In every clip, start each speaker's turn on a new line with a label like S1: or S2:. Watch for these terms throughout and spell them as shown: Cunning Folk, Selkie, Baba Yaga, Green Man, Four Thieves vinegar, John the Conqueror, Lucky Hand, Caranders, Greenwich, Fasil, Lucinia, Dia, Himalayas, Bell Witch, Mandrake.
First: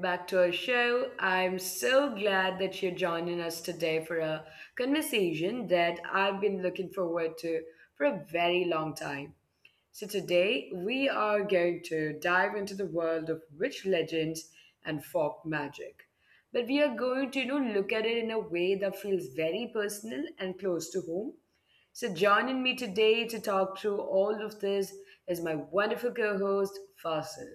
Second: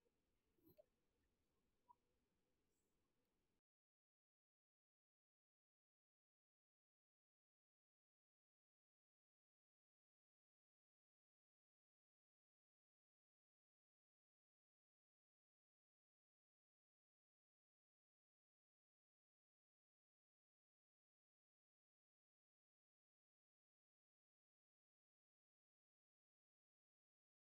S1: back to our show. I'm so glad that you're joining us today for a conversation that I've been looking forward to for a very long time. So today we are going to dive into the world of witch legends and folk magic. But we are going to look at it in a way that feels very personal and close to home. So, joining me today to talk through all of this is my wonderful co host, Fasil.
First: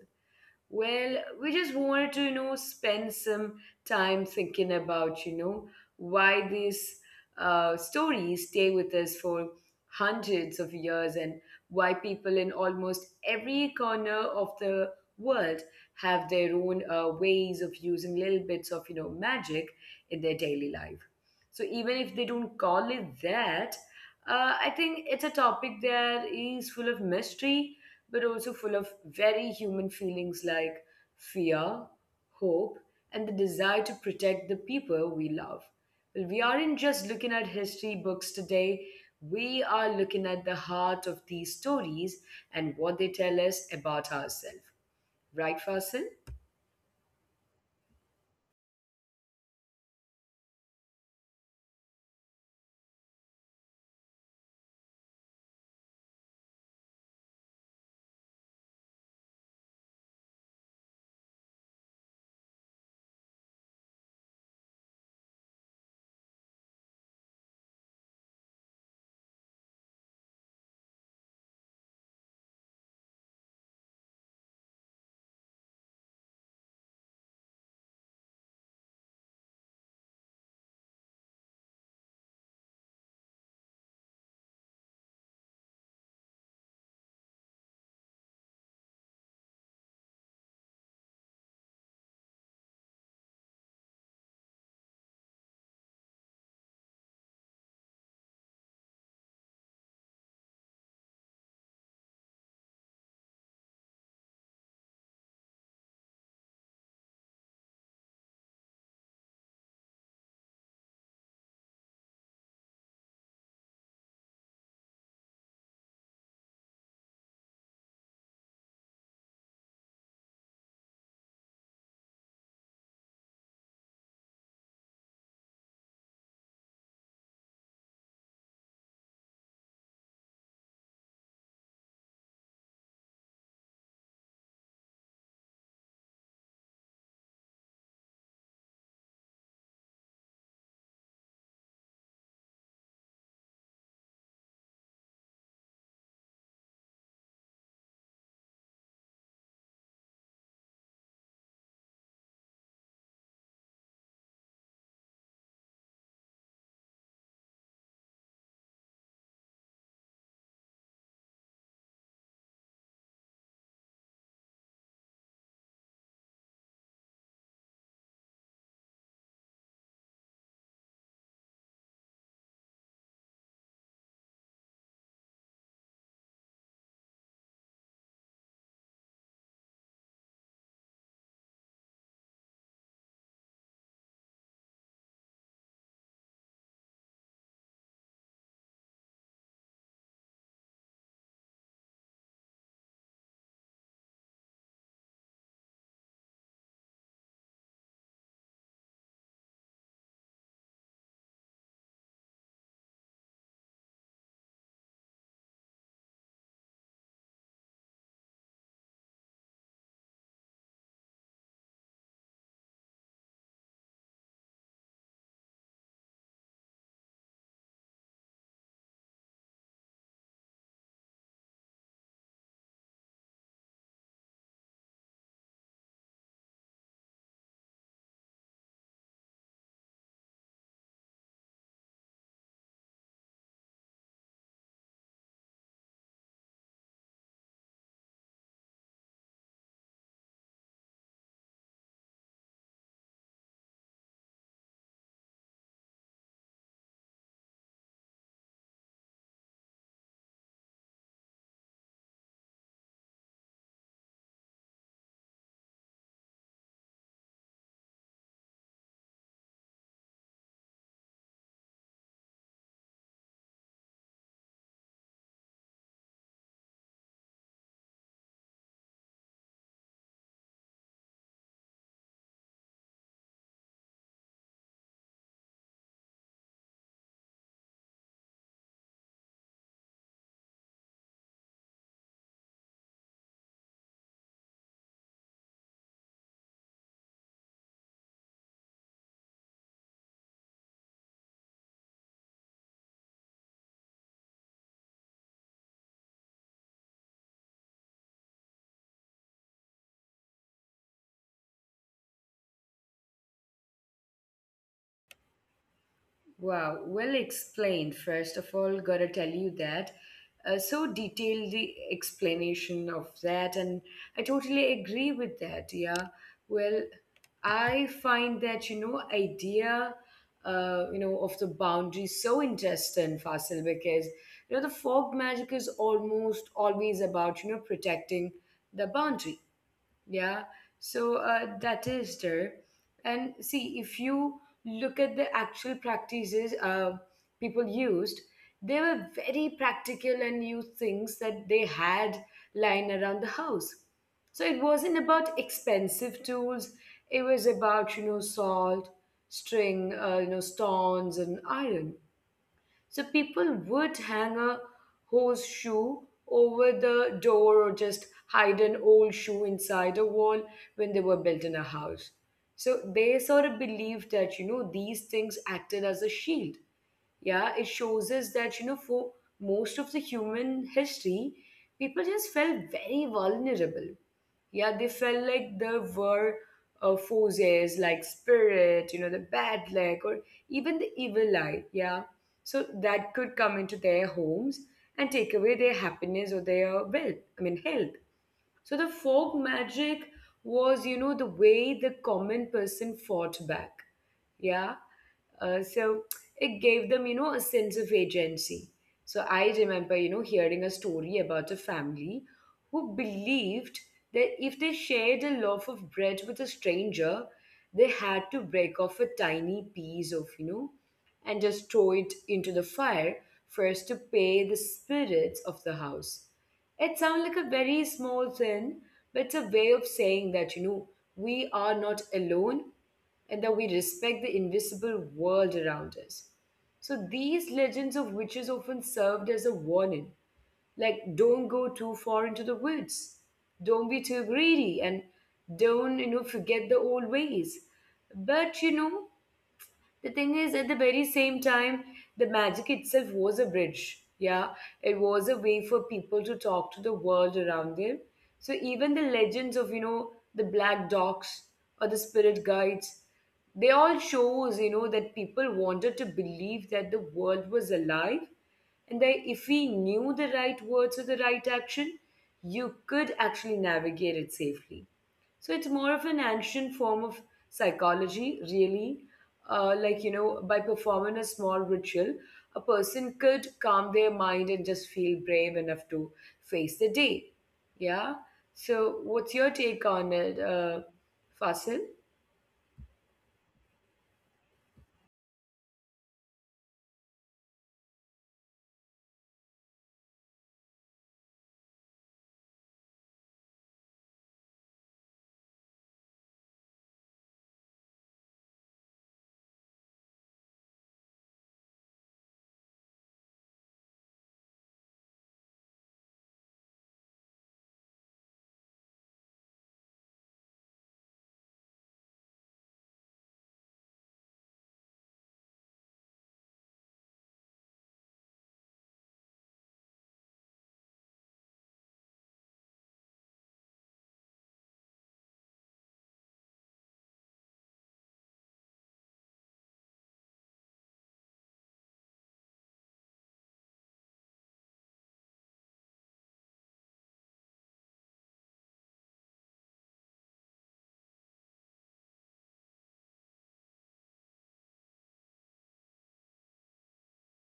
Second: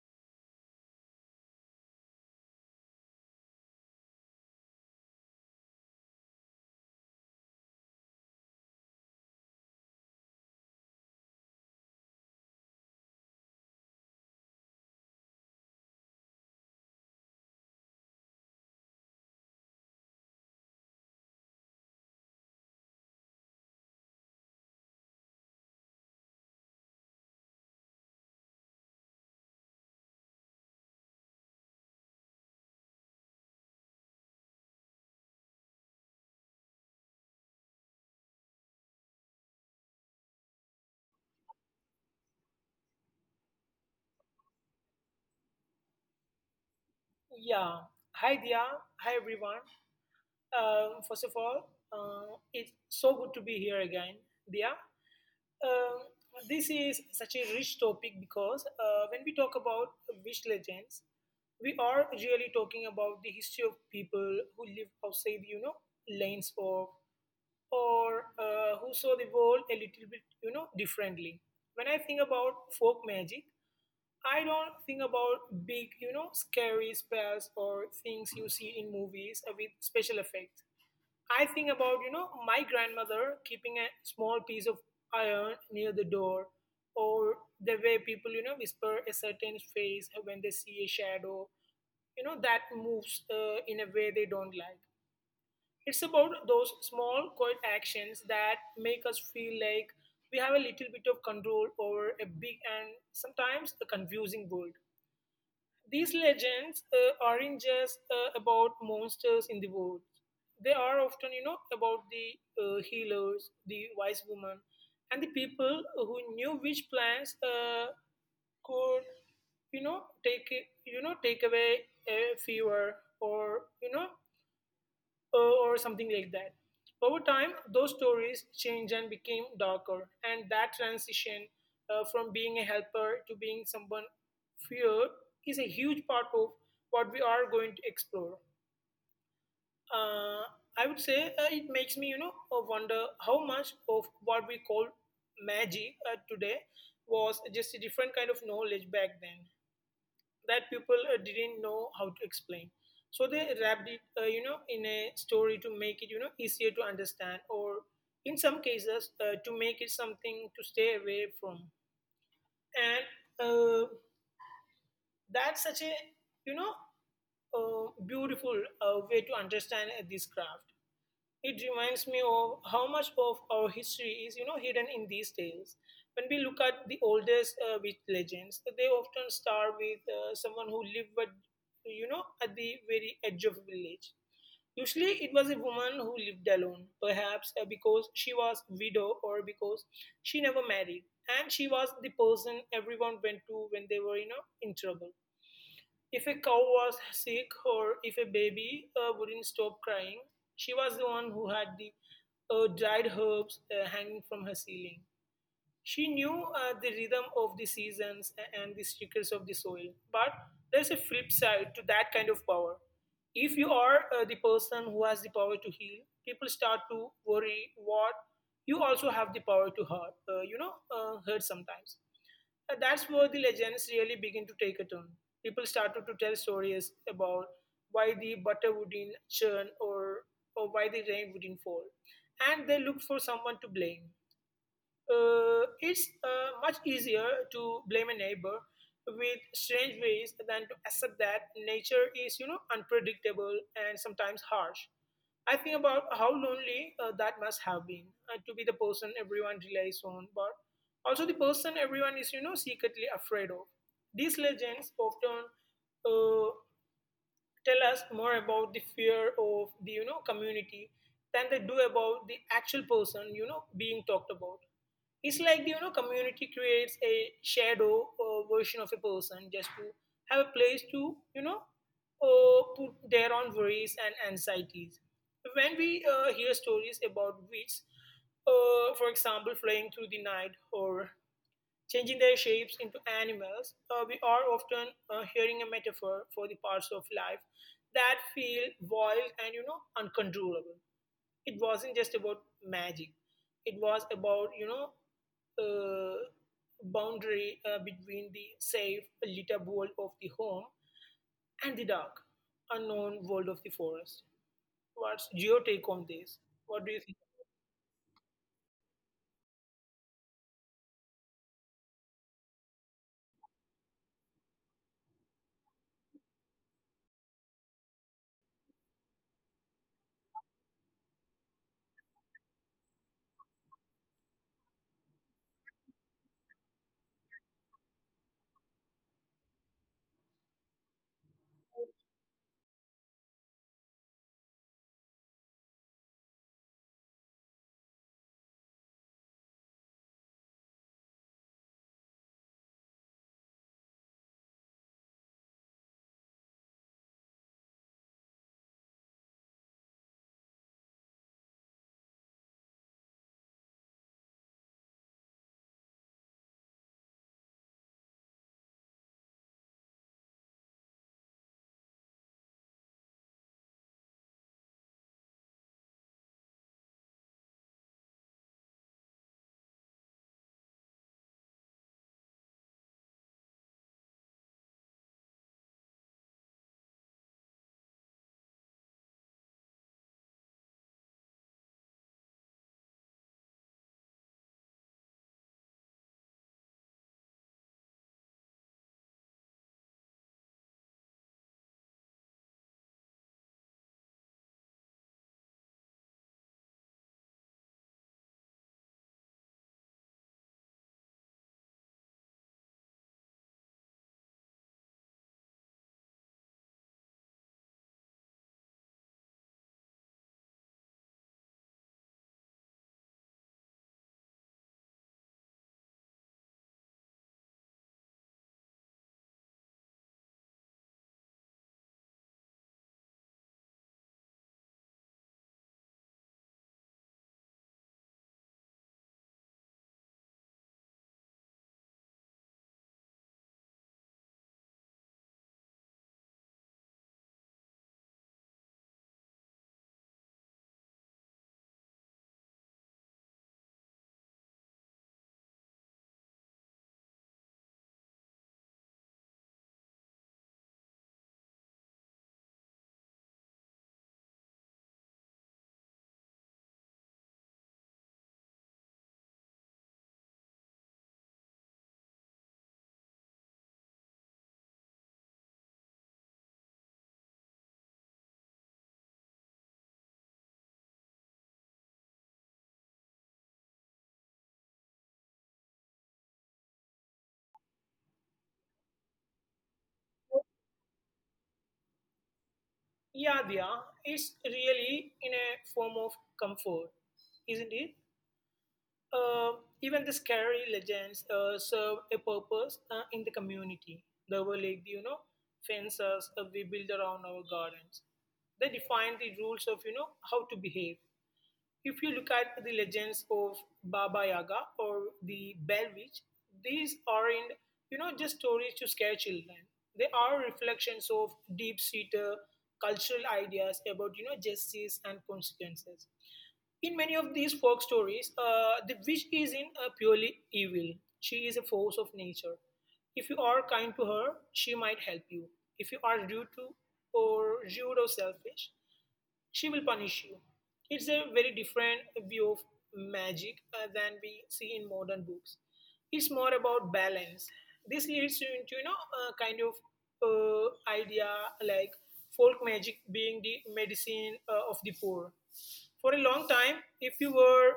S1: Well, we just wanted to spend some time thinking about why these stories stay with us for hundreds of years, and why people in almost every corner of the world have their own ways of using little bits of magic in their daily life. So even if they don't call it that, I think it's a topic that is full of mystery but also full of very human feelings like fear, hope, and the desire to protect the people we love. Well, we aren't just looking at history books today, we are looking at the heart of these stories and what they tell us about ourselves. Right, Fasil?
S2: Yeah. Hi, Dia. Hi, everyone. First of all, it's so good to be here again, Dia. Um, this is such a rich topic because when we talk about wish legends, we are really talking about the history of people who live outside, you know, lanes of or who saw the world a little bit, you know, differently. When I think about folk magic, I don't think about big, you know, scary spells or things you see in movies with special effects. I think about, you know, my grandmother keeping a small piece of iron near the door, or the way people, you know, whisper a certain phrase when they see a shadow, you know, that moves in a way they don't like. It's about those small, quiet actions that make us feel like we have a little bit of control over a big and sometimes a confusing world. These legends aren't just about monsters in the woods. They are often, you know, about the healers, the wise woman, and the people who knew which plants could, you know, take away a fever or or something like that. Over time, those stories changed and became darker, and that transition from being a helper to being someone feared is a huge part of what we are going to explore. Uh, I would say it makes me, you know, wonder how much of what we call magic today was just a different kind of knowledge back then that people didn't know how to explain. So they wrapped it, you know, in a story to make it, you know, easier to understand, or in some cases, to make it something to stay away from. And uh, that's such a, you know, beautiful way to understand this craft. It reminds me of how much of our history is, you know, hidden in these tales. When we look at the oldest witch legends, they often start with someone who lived, but you know, at the very edge of a village. Usually, it was a woman who lived alone, perhaps because she was widow or because she never married, and she was the person everyone went to when they were, you know, in trouble. If a cow was sick or if a baby wouldn't stop crying, she was the one who had the dried herbs hanging from her ceiling. She knew the rhythm of the seasons and the stickers of the soil. But there's a flip side to that kind of power. If you are the person who has the power to heal, people start to worry what you also have the power to hurt, hurt sometimes. That's where the legends really begin to take a turn. People started to tell stories about why the butter wouldn't churn or why the rain wouldn't fall. And they look for someone to blame. It's much easier to blame a neighbor with strange ways than to accept that nature is, you know, unpredictable and sometimes harsh. I think about how lonely that must have been to be the person everyone relies on, but also the person everyone is, you know, secretly afraid of. These legends often uh, tell us more about the fear of the, you know, community than they do about the actual person, you know, being talked about. It's like the you know community creates a shadow version of a person just to have a place to you know put their own worries and anxieties. When we hear stories about witches, for example, flying through the night or changing their shapes into animals, we are often hearing a metaphor for the parts of life that feel wild and you know uncontrollable. It wasn't just about magic, it was about you know uh, boundary between the safe lit up world of the home and the dark unknown world of the forest. What's your take on this? What do you
S1: Wow,
S2: think?
S1: well explained. First of all, gotta tell you that. So detailed the explanation of that, and I totally agree with that. Yeah, well, I find that idea, of the boundary so interesting, Fasil, because the folk magic is almost always about protecting the boundary, yeah, so that is there. And see, if you look at the actual practices, people used, they were very practical and used things that they had lying around the house. So it wasn't about expensive tools, it was about salt, string, stones, and iron. So people would hang a horseshoe over the door, or just hide an old shoe inside a wall when they were built in a house. So they sort of believed that, you know, these things acted as a shield. Yeah, it shows us that, you know, for most of the human history, people just felt very vulnerable. Yeah, they felt like there were forces like spirit, you know, the bad luck, or even the evil eye. Yeah. So that could come into their homes and take away their happiness or their wealth, I mean, health. So the folk magic was, you know, the way the common person fought back. Yeah. So it gave them, you know, a sense of agency. So I remember, you know, hearing a story about a family who believed that if they shared a loaf of bread with a stranger, they had to break off a tiny piece of, you know, and just throw it into the fire first to pay the spirits of the house. It sounds like a very small thing, but it's a way of saying that, you know, we are not alone and that we respect the invisible world around us. So these legends of witches often served as a warning, like don't go too far into the woods, don't be too greedy, and don't forget the old ways. But you know, the thing is, at the very same time, the magic itself was a bridge. Yeah, it was a way for people to talk to the world around them. So even the legends of, you know, the black dogs or the spirit guides, they all shows, you know, that people wanted to believe that the world was alive, and that if we knew the right words or the right action, you could actually navigate it safely. So it's more of an ancient form of psychology, really. Like, you know, by performing a small ritual, a person could calm their mind and just feel brave enough to face the day. Yeah. So what's your take on it, Fasil?
S2: Yeah, it's really in a form of comfort, isn't it? Uh, even the scary legends serve a purpose in the community. They were like, the, you know, fences we build around our gardens. They define the rules of, you know, how to behave. If you look at the legends of Baba Yaga or the Bell Witch, these aren't, you know, just stories to scare children. They are reflections of deep-seated cultural ideas about, you know, justice and consequences. In many of these folk stories, the witch isn't purely evil. She is a force of nature. If you are kind to her, she might help you. If you are rude to or selfish, she will punish you. It's a very different view of magic than we see in modern books. It's more about balance. This leads you into you know a kind of idea like folk magic being the medicine of the poor. For a long time, if you were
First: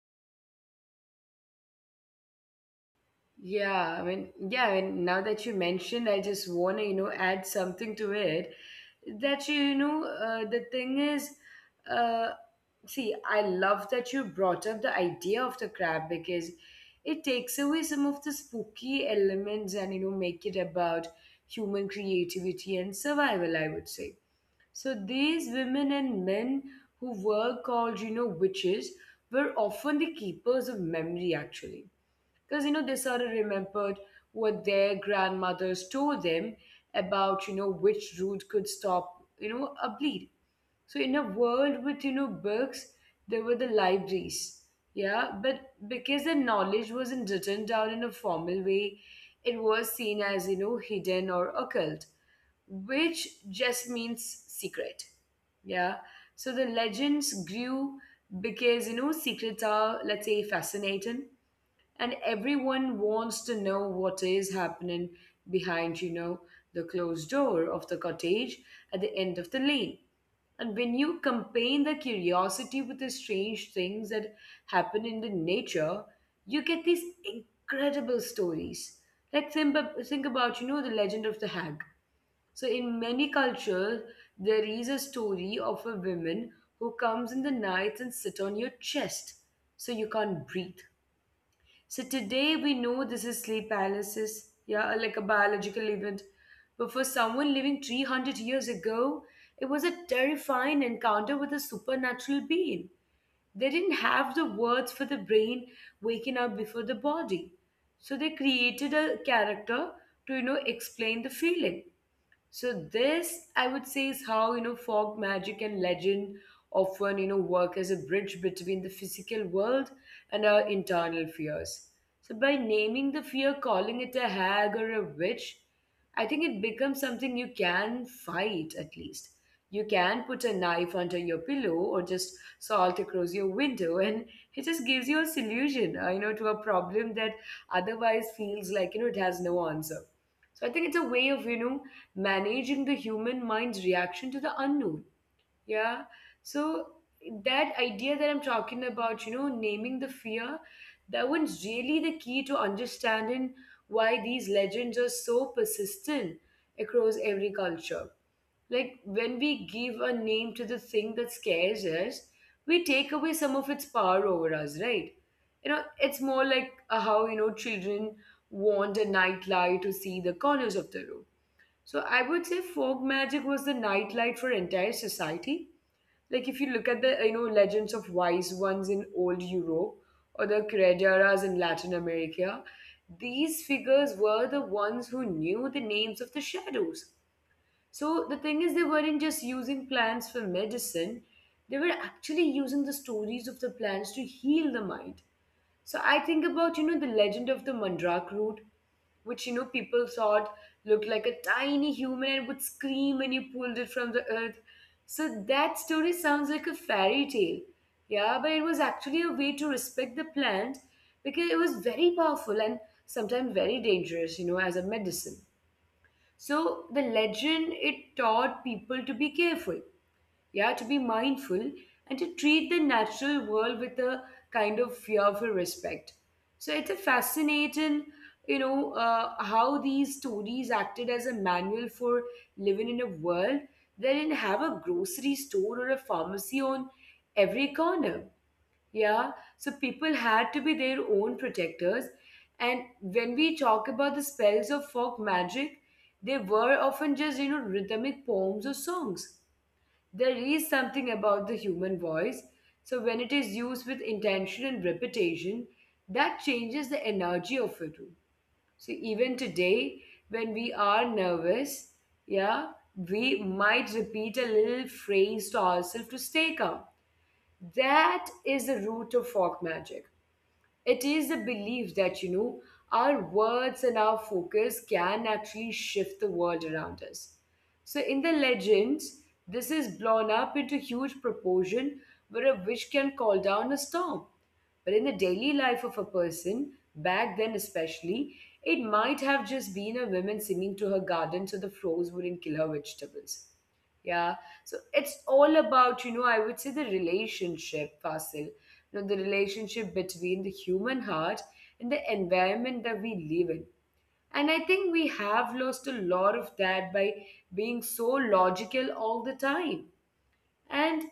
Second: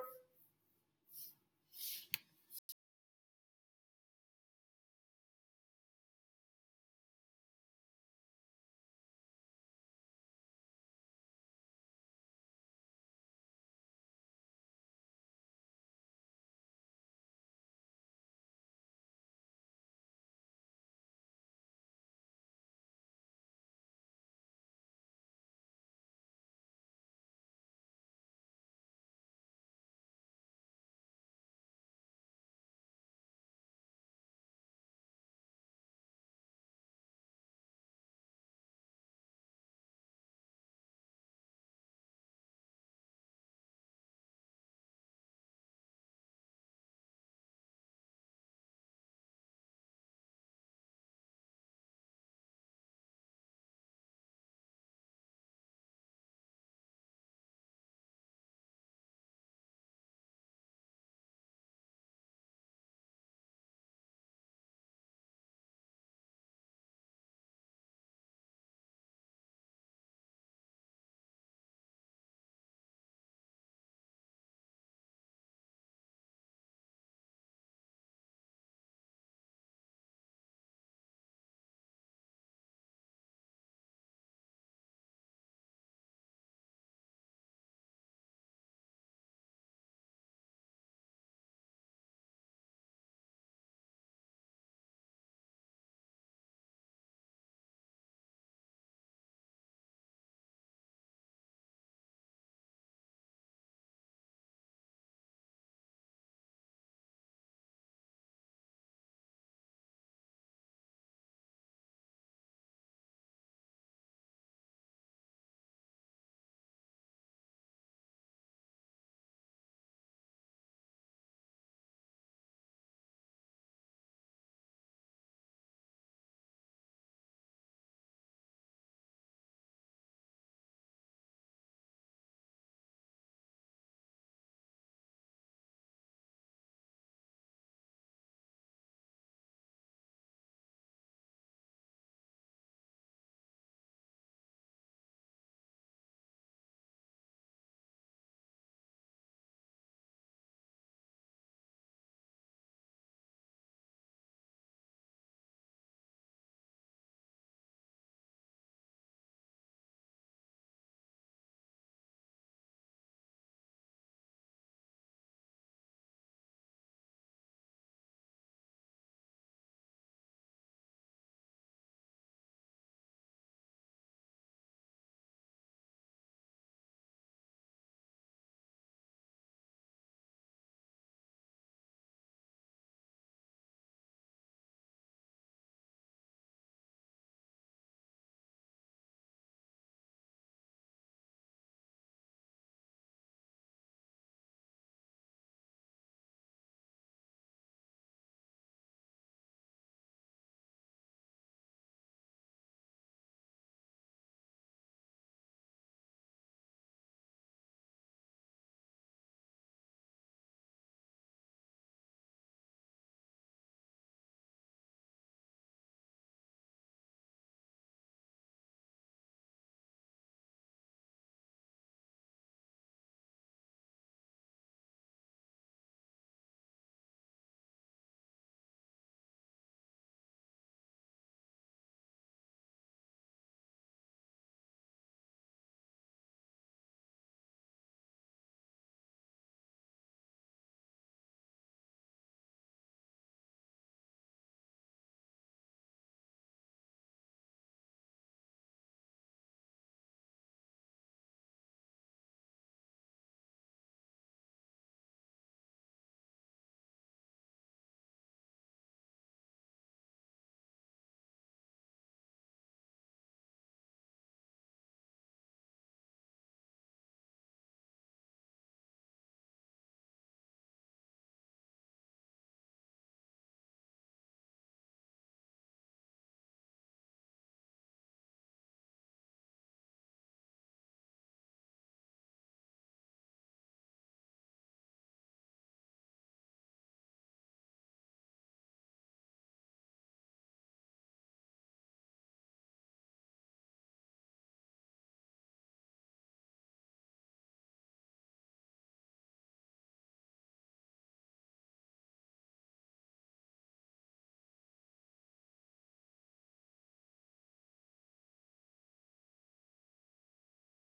S1: Yeah, I mean, yeah, and now that you mentioned, I just want to, you know, add something to it. That you know, the thing is, uh, see, I love that you brought up the idea of the crab, because it takes away some of the spooky elements and, you know, make it about human creativity and survival, I would say. So these women and men who were called, you know, witches were often the keepers of memory, actually, because you know they sort of remembered what their grandmothers told them about which route could stop a bleed. So in a world with books, there were the libraries, yeah, but because the knowledge wasn't written down in a formal way, it was seen as, you know, hidden or occult, which just means secret. Yeah. So the legends grew because, you know, secrets are, let's say, fascinating, and everyone wants to know what is happening behind, you know, the closed door of the cottage at the end of the lane. And when you combine the curiosity with the strange things that happen in the nature, you get these incredible stories. Like think about, you know, the legend of the hag. So in many cultures there is a story of a woman who comes in the night and sit on your chest so you can't breathe. So today we know this is sleep paralysis, yeah, or like a biological event. But for someone living 300 years ago, it was a terrifying encounter with a supernatural being. They didn't have the words for the brain waking up before the body. So they created a character to, you know, explain the feeling. So this, I would say, is how, you know, folk magic and legend often, you know, work as a bridge between the physical world and our internal fears. So by naming the fear, calling it a hag or a witch, I think it becomes something you can fight at least. You can put a knife under your pillow or just salt across your window, and it just gives you a solution, you know, to a problem that otherwise feels like, you know, it has no answer. So I think it's a way of, you know, managing the human mind's reaction to the unknown. Yeah. So that idea that I'm talking about, you know, naming the fear, that one's really the key to understanding why these legends are so persistent across every culture. Like when we give a name to the thing that scares us, we take away some of its power over us, right? You know, it's more like how, you know, children want a nightlight to see the corners of the room. So I would say folk magic was the nightlight for entire society. Like if you look at the, you know, legends of wise ones in old Europe or the creduras in Latin America, these figures were the ones who knew the names of the shadows. So the thing is, they weren't just using plants for medicine, they were actually using the stories of the plants to heal the mind. So I think about, you know, the legend of the mandrake root, which, you know, people thought looked like a tiny human and would scream when you pulled it from the earth. So that story sounds like a fairy tale. Yeah, but it was actually a way to respect the plant, because it was very powerful and sometimes very dangerous, you know, as a medicine. So the legend it taught people to be careful, yeah, to be mindful, and to treat the natural world with a kind of fearful respect. So it's a fascinating, you know, how these stories acted as a manual for living in a world that didn't have a grocery store or a pharmacy on every corner. Yeah, so people had to be their own protectors. And when we talk about the spells of folk magic, they were often just, you know, rhythmic poems or songs. There is something about the human voice. So when it is used with intention and repetition, that changes the energy of it. So even today, when we are nervous, yeah, we might repeat a little phrase to ourselves to stay calm. That is the root of folk magic. It is the belief that, you know, our words and our focus can actually shift the world around us. So in the legends, this is blown up into huge proportion where a witch can call down a storm. But in the daily life of a person, back then especially, it might have just been a woman singing to her garden so the frogs wouldn't kill her vegetables. Yeah. So it's all about, you know, I would say the relationship, Fasil. You know, the relationship between the human heart and the environment that we live in. And I think we have lost a lot of that by being so logical all the time. And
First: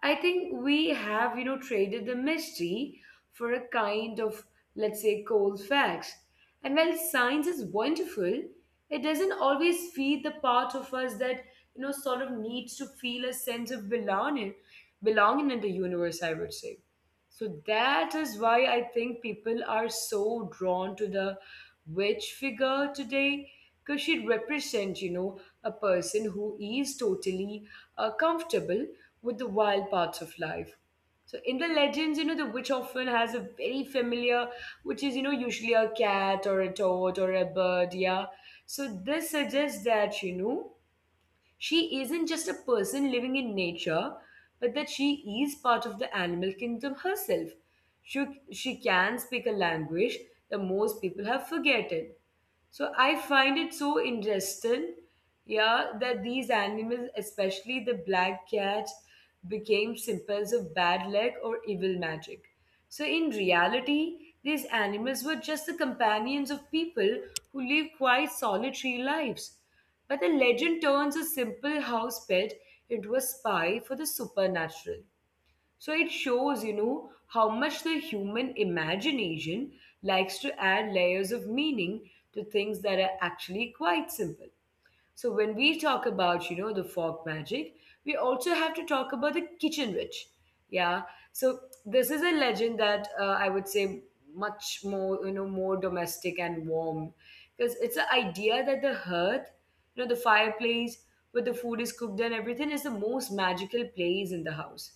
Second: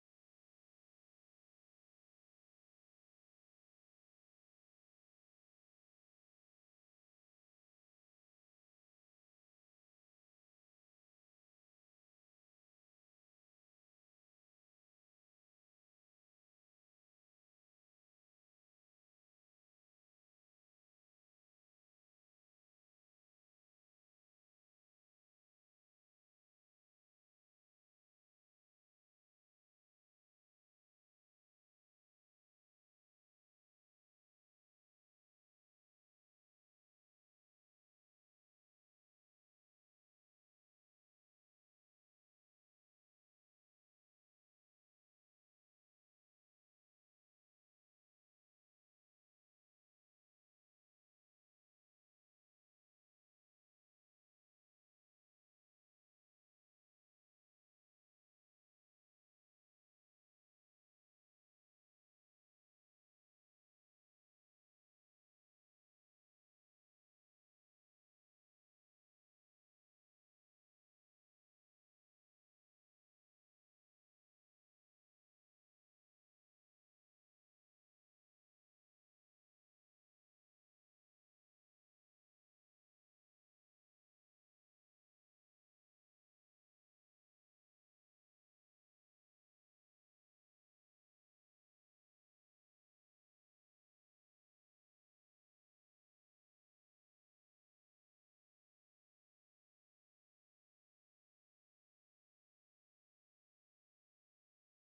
S1: I think we have, traded the mystery for a kind of, let's say, cold facts. And while science is wonderful, it doesn't always feed the part of us that, sort of needs to feel a sense of belonging, belonging in the universe, I would say. So that is why I think people are so drawn to the witch figure today, because she represents, a person who is totally comfortable with the wild parts of life. So in the legends, the witch often has a very familiar, which is, usually a cat or a toad or a bird, yeah. So this suggests that, she isn't just a person living in nature, but that she is part of the animal kingdom herself. She, she can speak a language that most people have forgotten. So I find it so interesting, yeah, that these animals, especially the black cat, became symbols of bad luck or evil magic. So in reality, these animals were just the companions of people who live quite solitary lives. But the legend turns a simple house pet into a spy for the supernatural. So it shows, how much the human imagination likes to add layers of meaning to things that are actually quite simple. So when we talk about, the folk magic, we also have to talk about the kitchen witch. Yeah. So this is a legend that I would say much more, more domestic and warm because it's the idea that the hearth, the fireplace where the food is cooked and everything is the most magical place in the house.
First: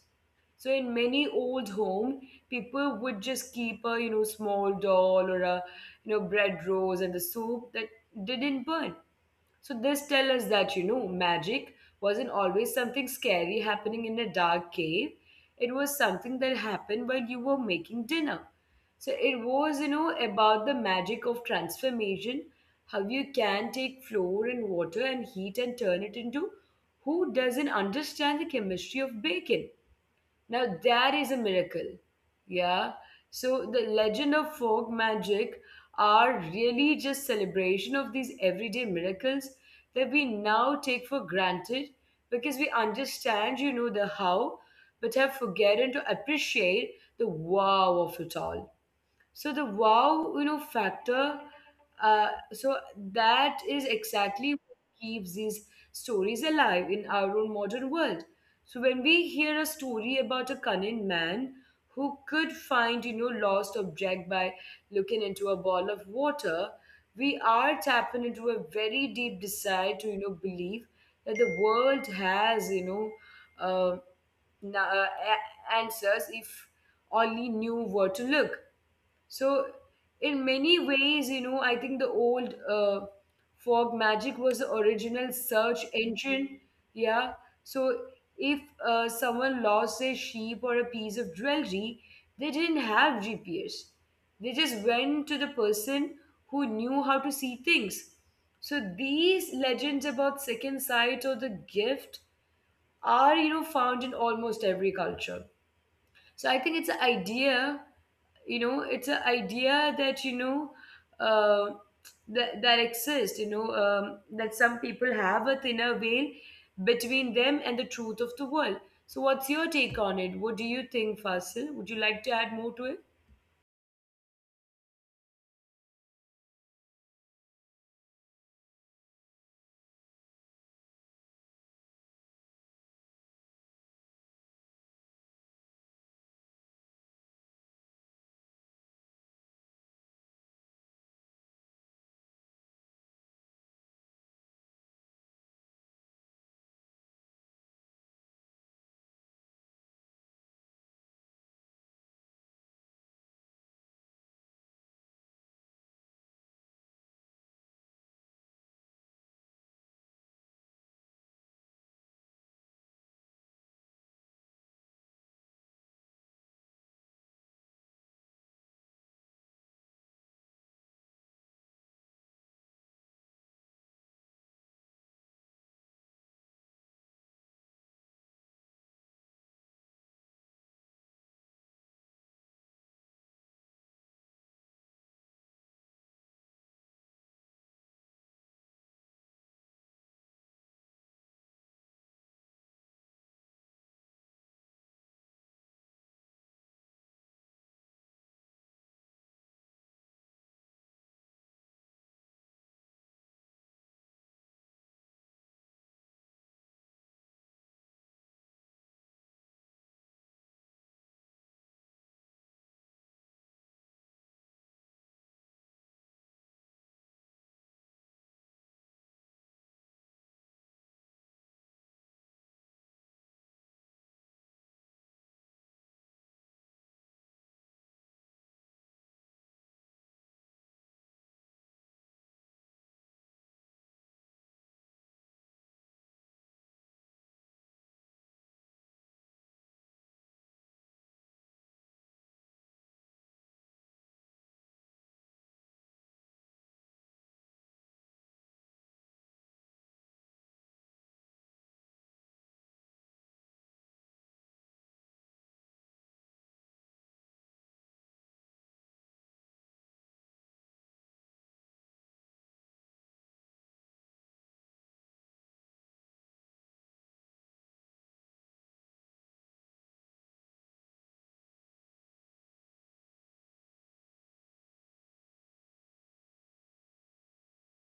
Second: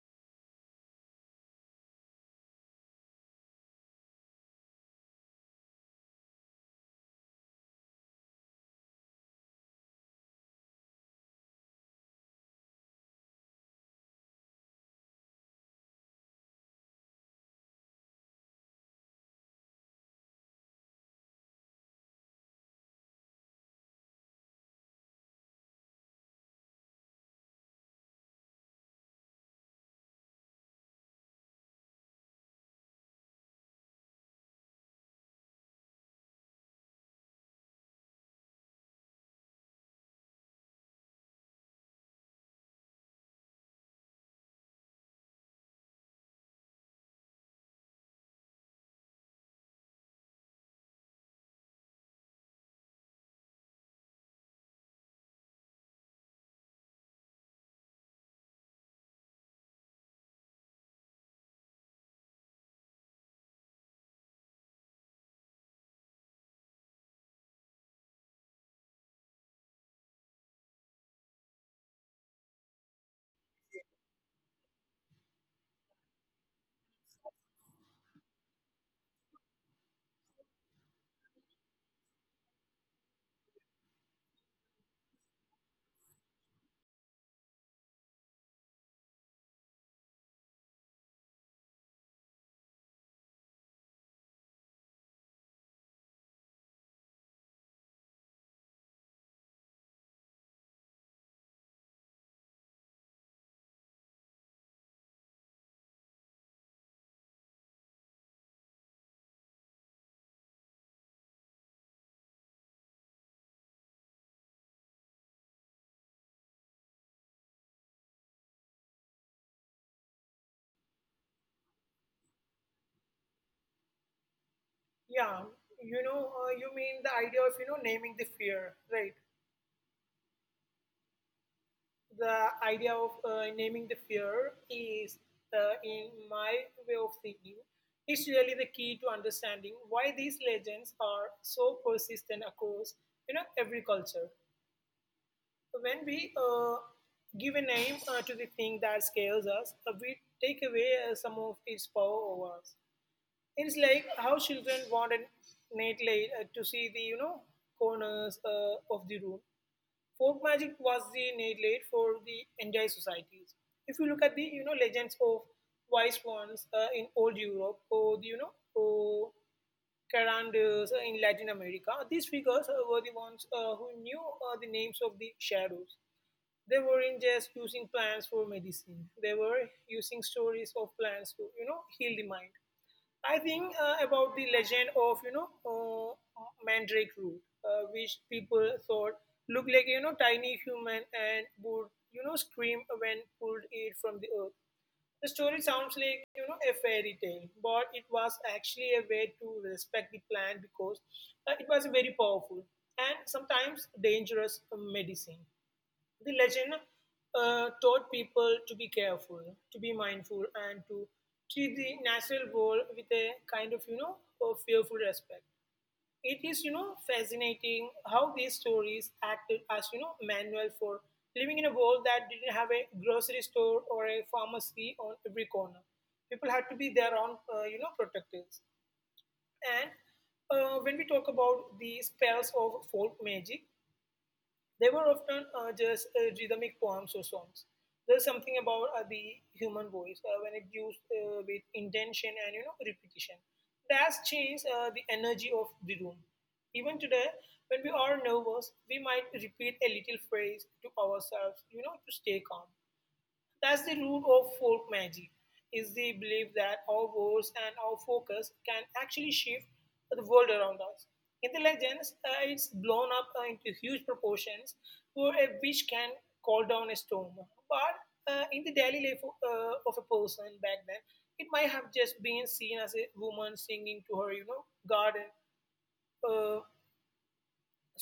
S1: So in many old home, people would just keep a small doll or a bread rolls and the soup that didn't burn. So this tell us that magic wasn't always something scary happening in a dark cave. It was something that happened while you were making dinner. So it was about the magic of transformation, how you can take flour and water and heat and turn it into who doesn't understand the chemistry of bacon. Now, that is a miracle. Yeah. So, the legend of folk magic are really just celebration of these everyday miracles that we now take for granted because we understand, the how, but have forgotten to appreciate the wow of it all. So the wow factor, so that is exactly what keeps these stories alive in our own modern world. So when we hear a story about a cunning man who could find, lost object by looking into a ball of water, we are tapping into a very deep desire to, believe that the world has, uh, na- uh, answers if only knew where to look. So, in many ways, I think the old fog magic was the original search engine. Yeah. So, if someone lost a sheep or a piece of jewelry, they didn't have GPS. They just went to the person who knew how to see things. So, these legends about second sight or the gift are, found in almost every culture. So, I think it's an idea that, uh, that exists, that some people have a thinner veil between them and the truth of the world. So what's your take on it? What do you think, Fasil? Would you like to add more to it?
S2: yeah, you know, you mean the idea of you know naming the fear, right? The idea of naming the fear is, in my way of thinking, is really the key to understanding why these legends are so persistent across you know every culture. When we give a name to the thing that scares us, we take away some of its power over us. It's like how children want a nightlight to see the you know corners of the room. Folk magic was the nail for the entire societies. If you look at the you know legends of wise ones in old Europe or the, you know or Caranders in Latin America, these figures were the ones who knew the names of the shadows. They weren't just using plants for medicine; they were using stories of plants to you know heal the mind. I think about the legend of Mandrake root, which people thought looked like you know tiny human and would you know scream when pulled it from the earth. The story sounds like you know a fairy tale, but it was actually a way to respect the plant because it was a very powerful and sometimes dangerous medicine. The legend taught people to be careful, to be mindful, and to treat the natural world with a kind of, you know, of fearful respect. It is, you know, fascinating how these stories acted as, you know, manual for living in a world that didn't have a grocery store or a pharmacy on every corner. People had to be their own, you know, protectors. And when we talk about the spells of folk magic, they were often just rhythmic poems or songs. There's something about the human voice when it used with intention and you know repetition. That's changed the energy of the room. Even today, when we are nervous, we might repeat a little phrase to ourselves, you know, to stay calm. That's the root of folk magic, is the belief that our words and our focus can actually shift the world around us. In the legends, it's blown up into huge proportions where a witch can call down a storm. But in the daily life of a person back then, it might have just been seen as a woman singing to her, you know, garden uh,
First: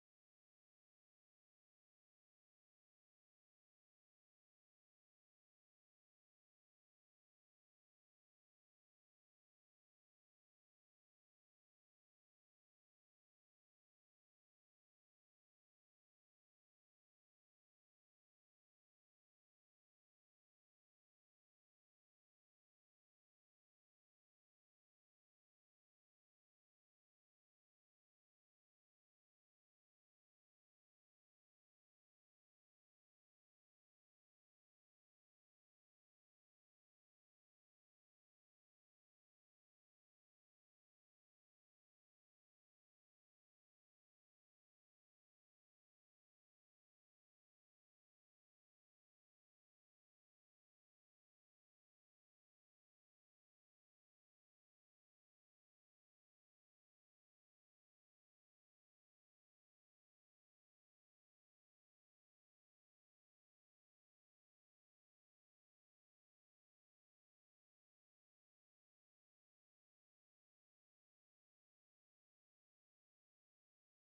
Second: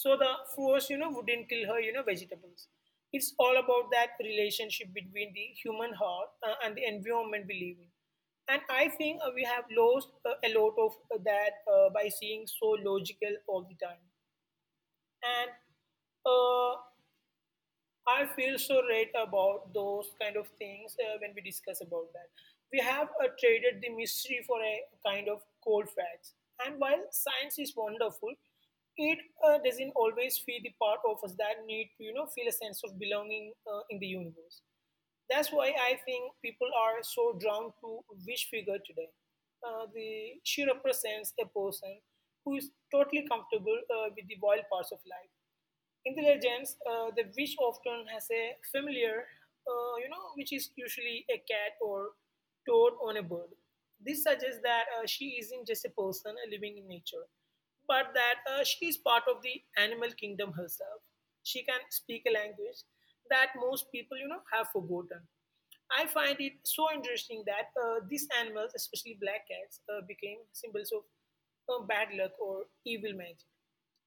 S2: so the force you know wouldn't kill her you know vegetables. It's all about that relationship between the human heart and the environment we live in. And I think we have lost a lot of that by seeing so logical all the time. And uh, I feel so right about those kind of things when we discuss about that. We have traded the mystery for a kind of cold facts. And while science is wonderful, it doesn't always feel the part of us that need to, you know, feel a sense of belonging in the universe. That's why I think people are so drawn to which figure today. The she represents a person who is totally comfortable with the wild parts of life. Intelligence, the witch often has a familiar, you know, which is usually a cat or toad on a bird. This suggests that she isn't just a person living in nature, but that she is part of the animal kingdom herself. She can speak a language that most people, you know, have forgotten. I find it so interesting that these animals, especially black cats, became symbols of bad luck or evil magic.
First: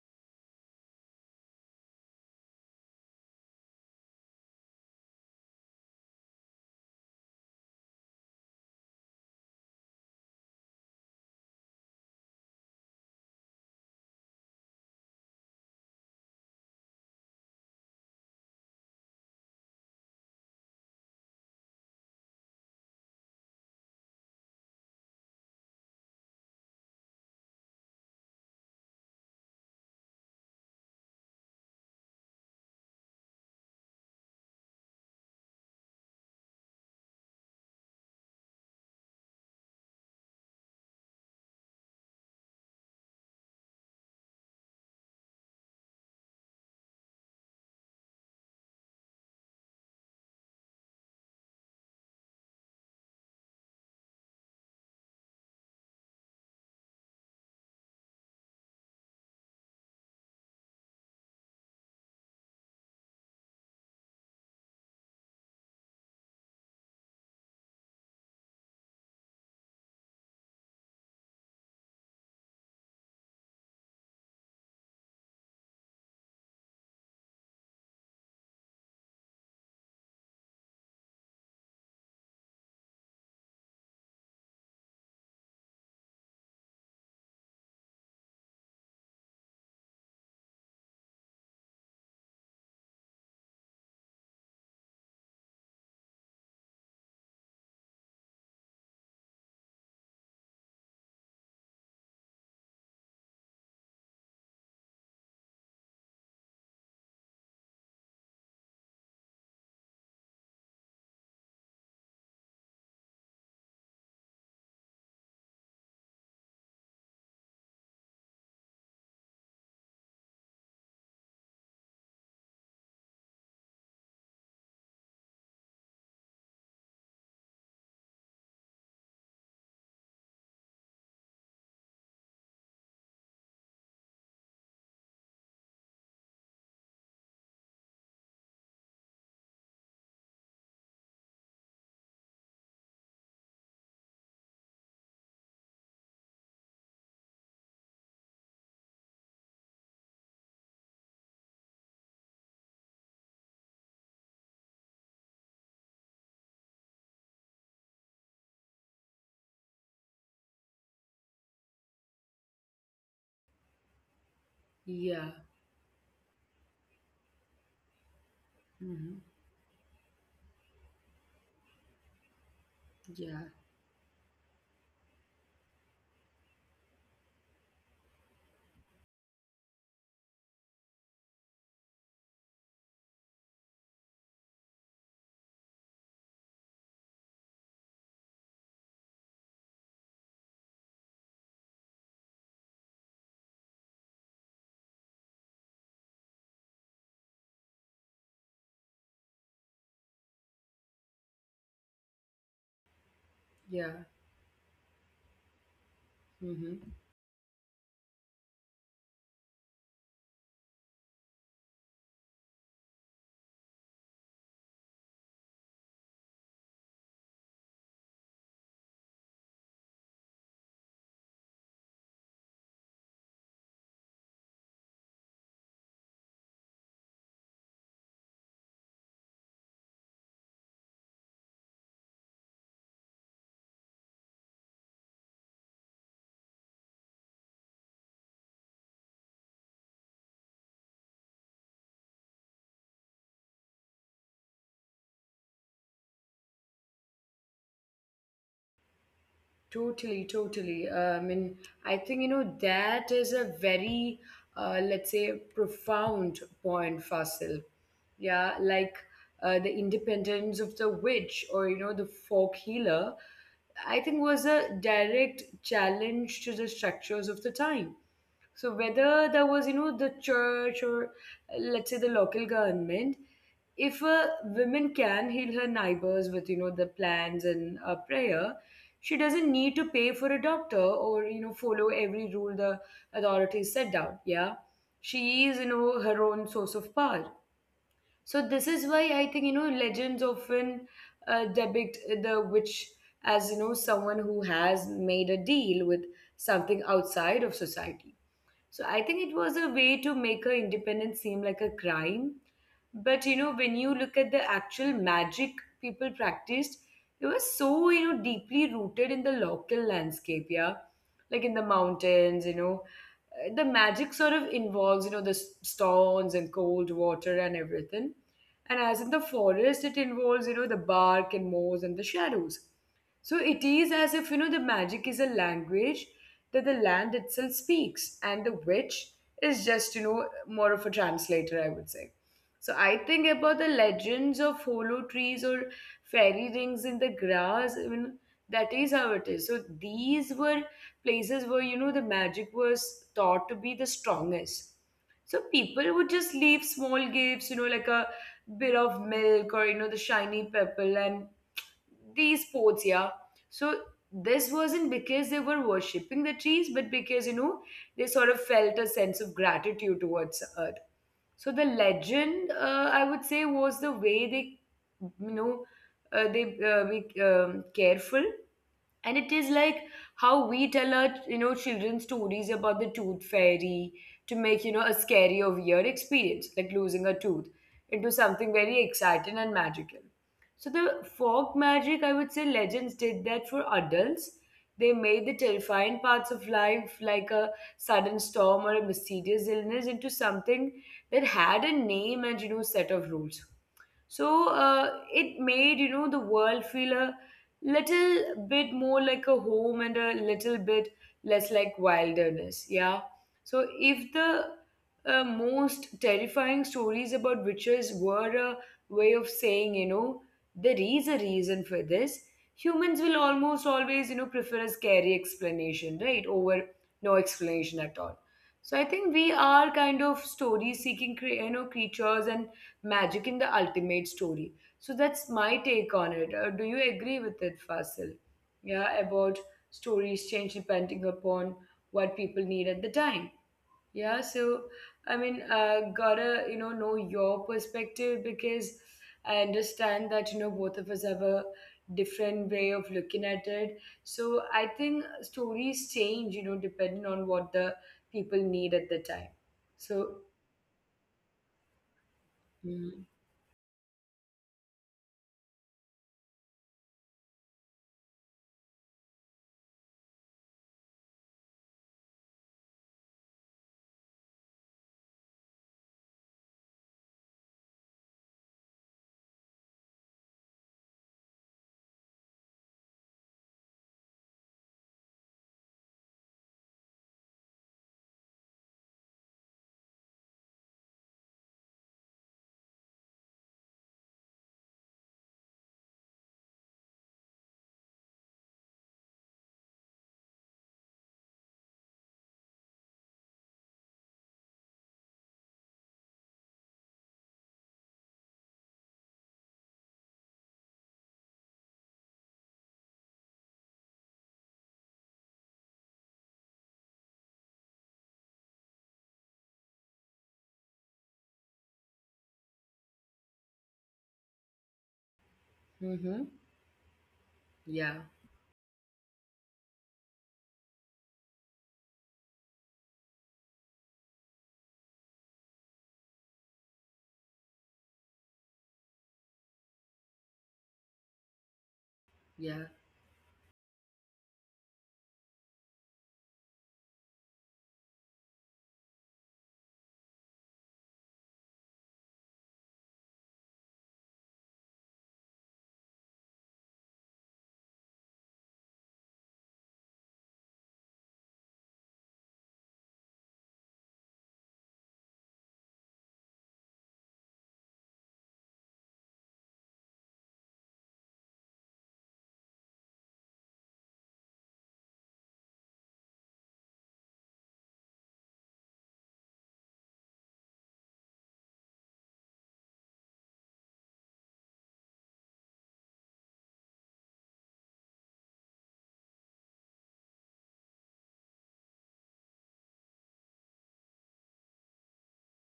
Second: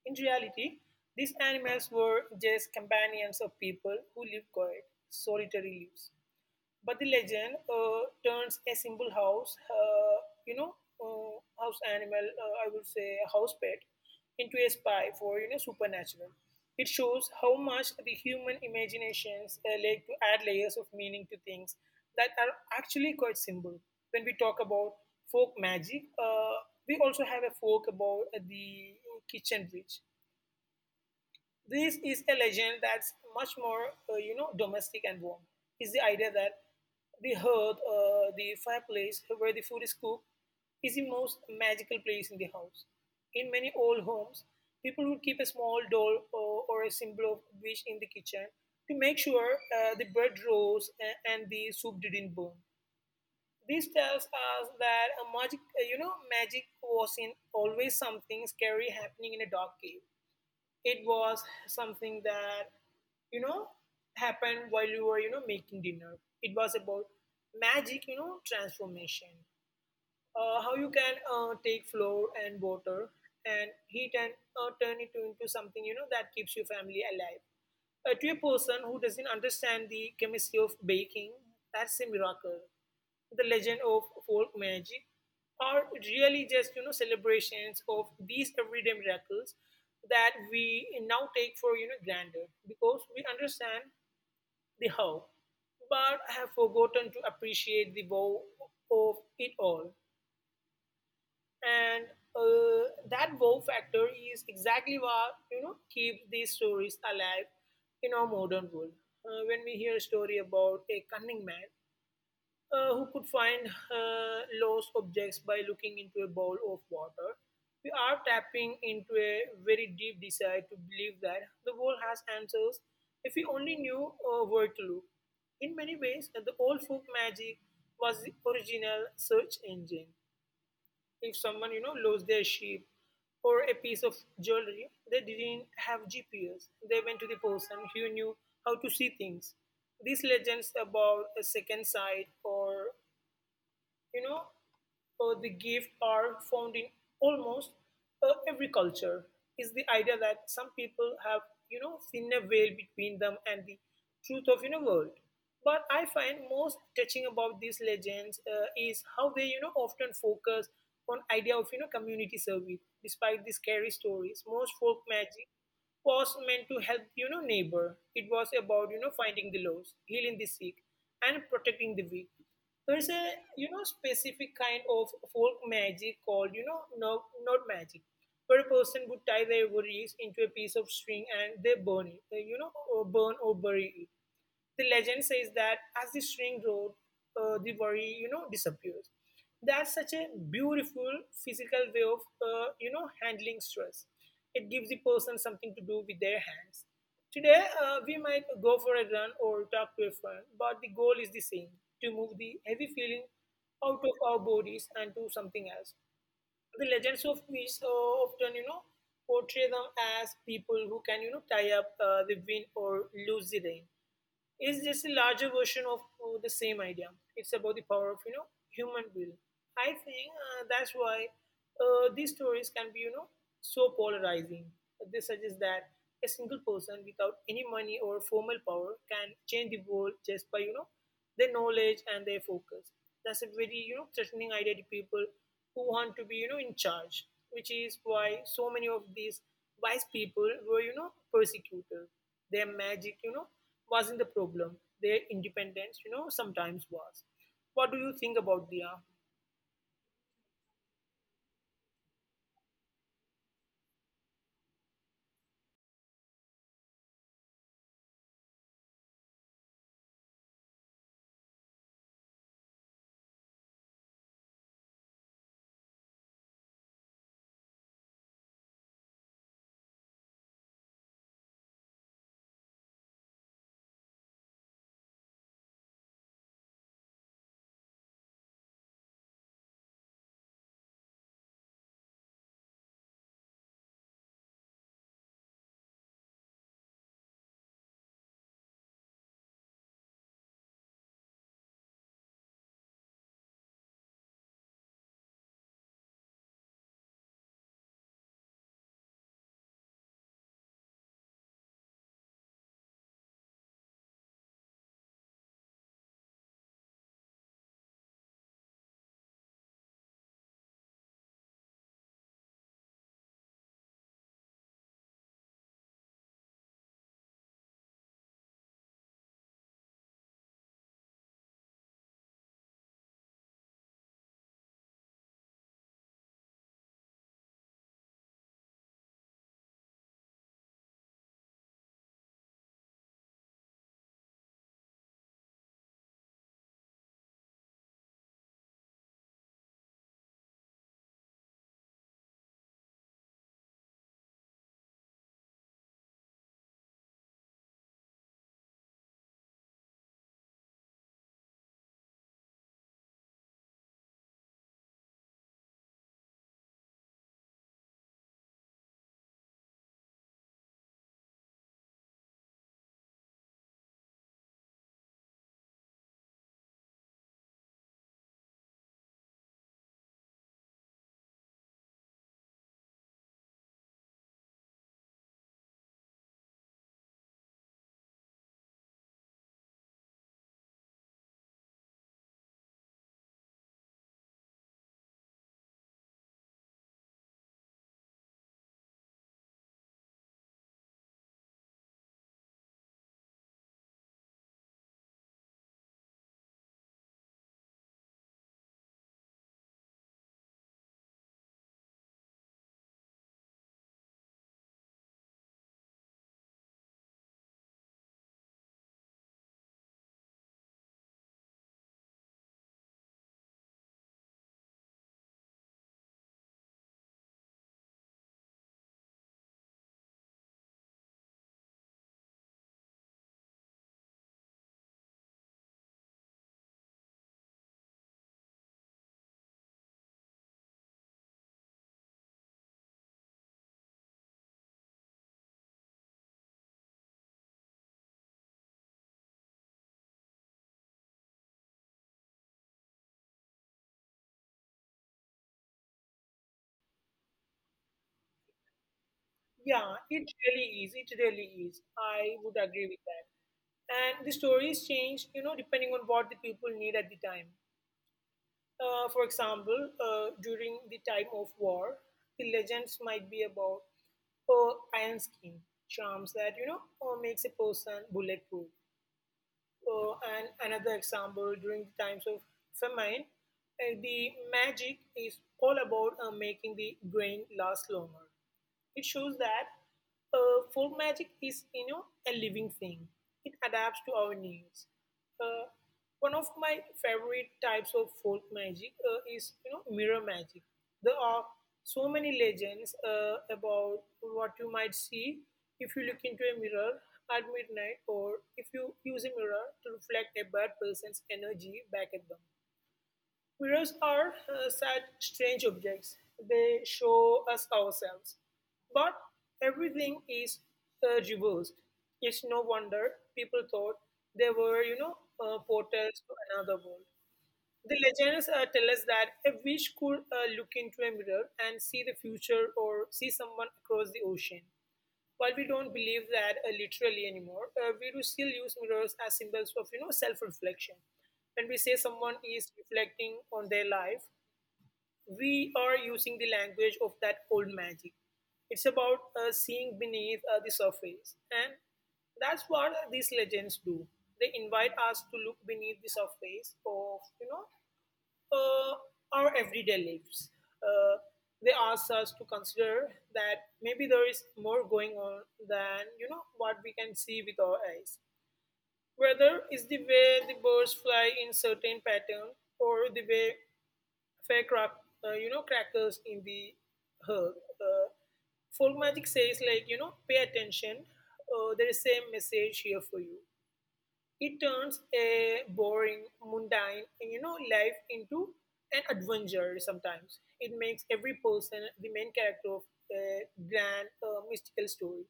S2: In reality, these animals were just companions of people who live quiet, solitary lives. But the legend turns a simple you know, house animal, I would say a house pet, into a spy for supernatural. It shows how much the human imaginations like to add layers of meaning to things that are actually quite simple. When we talk about folk magic, we also have a folk about the kitchen witch, this is a legend that's much more, domestic and warm. It's the idea that the hearth, the fireplace where the food is cooked, is the most magical place in the house. In many old homes, people would keep a small doll or a symbol of wish in the kitchen to make sure the bread rose and the soup didn't burn. This tells us that a magic, you know, magic wasn't always something scary happening in a dark cave. It was something that, you know, happened while you were, making dinner. It was about magic, transformation how you can take flour and water and heat and turn it into something that keeps your family alive. To a person who doesn't understand the chemistry of baking, that's a miracle. The legend of folk magic are really just celebrations of these everyday miracles that we now take for granted because we understand the how, but have forgotten to appreciate the wow of it all and that wow factor is exactly what keeps these stories alive in our modern world. When we hear a story about a cunning man who could find lost objects by looking into a bowl of water, we are tapping into a very deep desire to believe that the world has answers if we only knew where to look. In many ways, the old folk magic was the original search engine if someone, lost their sheep or a piece of jewelry, they didn't have GPS. They went to the person who knew how to see things. These legends about a second sight or you know, the gift are found in almost every culture is the idea that some people have thinner veil between them and the truth of world but I find most touching about these legends is how they often focus on idea of community service despite the scary stories most folk
S1: Yeah.
S2: magic was meant to help neighbor it was about
S1: Hmm.
S2: finding the lost healing the sick and protecting the weak there's a
S1: Yeah.
S2: specific kind of folk magic called no, not magic where a person would tie their worries into a piece of string and they burn it they, or burn or bury it the legend says that as the string rode, the worry, disappears. That's such a beautiful physical way of, handling stress. It gives the person something to do with their hands. Today, we might go for a run or talk to a friend, but the goal is the same to move the heavy feeling out
S1: Yeah.
S2: of our bodies and to something else. The
S1: Hmm.
S2: legends of which portray them as people who can, tie up the wind or lose the rain is just a larger version of the same idea. It's about the power of human will. I think that's why these stories can be so polarizing. They suggest that a single person without any money or formal power can change the world just by their knowledge and their focus. That's a very threatening idea to people who want to be in charge, which is why so many of these wise people were persecuted. Their magic wasn't the problem. Their independence sometimes was. What do you think about Dia?
S1: Totally, totally. I mean, I think, that is a very, let's say, profound point, Fasil. Yeah, like the independence of the witch or, the folk healer, I think was a direct challenge to the structures of the time. So whether there was, the church or let's say the local government, if a woman can heal her neighbors with, the plans and prayer, she doesn't need to pay for a doctor or, follow every rule the authorities set down. Yeah. She is, her own source of power. So this is why I think, legends often depict the witch as, someone who has made a deal with something outside of society. So I think it was a way to make her independence seem like a crime. But, when you look at the actual magic people practiced, it was so, deeply rooted in the local landscape, yeah. Like in the mountains, you know. The magic sort of involves, the stones and cold water and everything. And as in the forest, it involves, the bark and moss and the shadows. So it is as if, the magic is a language that the land itself speaks and the witch is just, more of a translator, I would say. So I think about the legends of hollow trees or fairy rings in the grass. I mean, that is how it is. So these were places where, the magic was thought to be the strongest. So people would just leave small gifts, like a bit of milk or, the shiny pebble, and these sports, yeah. So this wasn't because they were worshipping the trees, but because, they sort of felt a sense of gratitude towards earth. So the legend, I would say, was the way they you know they be careful. And it is like how we tell our, children stories about the tooth fairy to make, a scary or weird experience like losing a tooth into something very exciting and magical. So the folk magic, I would say, legends did that for adults. They made the terrifying parts of life like a sudden storm or a mysterious illness into something that had a name and, set of rules. So it made, the world feel a little bit more like a home and a little bit less like wilderness, yeah. So if the, most terrifying stories about witches were a way of saying, there is a reason for this. Humans will almost always, prefer a scary explanation, right, over no explanation at all. So I think we are kind of story seeking creatures and magic in the ultimate story. So that's my take on it. Do you agree with it, Fasil? Yeah, about stories change depending upon what people need at the time. Yeah, so I mean, gotta know your perspective because I understand that, both of us have a different way of looking at it. So I think stories change, depending on what the people need at the time. So,
S2: Yeah, it really is. It really is. I would agree with that and the stories change depending on what the people need at the time. For example, during the time of war, the legends might be about iron skin charms that makes a person bulletproof. And another example during the times of famine, the magic is all about making the grain last longer. It shows that folk magic is a living thing. It adapts to our needs. Uh, one of my favorite types of folk magic is mirror magic. There are so many legends about what you might see if you look into a mirror at midnight or if you use a mirror to reflect a bad person's energy back at them. Mirrors are such strange objects. They show us ourselves. But everything is reversed. It's no wonder people thought they were,
S1: mm-hmm.
S2: portals to another world.
S1: Yeah,
S2: The legends tell us that a witch could look into a mirror and see the future or see someone across the ocean. While we don't believe that literally anymore, we do still use mirrors as symbols of self-reflection. When we say someone
S1: yeah,
S2: is reflecting on their life, we are using the language of that old magic. It's about seeing beneath the surface, and that's what these legends do. They invite us to look beneath the surface of uh, our everyday lives. Uh, they ask us to consider that maybe there is more going on than what we can see with our eyes. Whether it's the way the birds fly in certain pattern or the way fair crack, crackers in the herb. Uh, folk magic says like pay attention. There is same message here for you. It turns a boring, mundane, life into an adventure sometimes. It makes every person the main character of a grand mystical story.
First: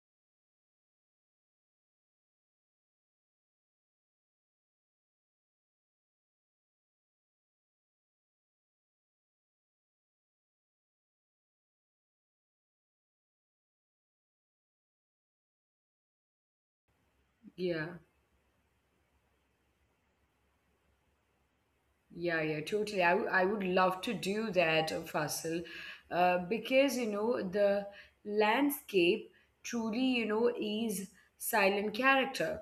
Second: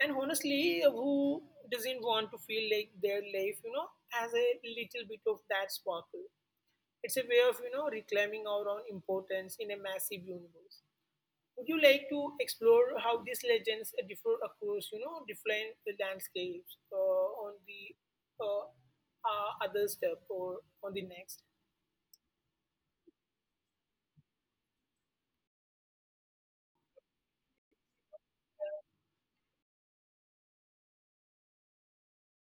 S2: And honestly, who doesn't want to feel like their life, has a little bit of that sparkle? It's a way of, reclaiming our own importance in a massive universe. Would you like to explore how these legends differ across, different landscapes on
S1: yeah.
S2: the uh, other step or on the next?
S1: Yeah, yeah, totally. I would love to do that, Faisal, because, the landscape truly, is silent character.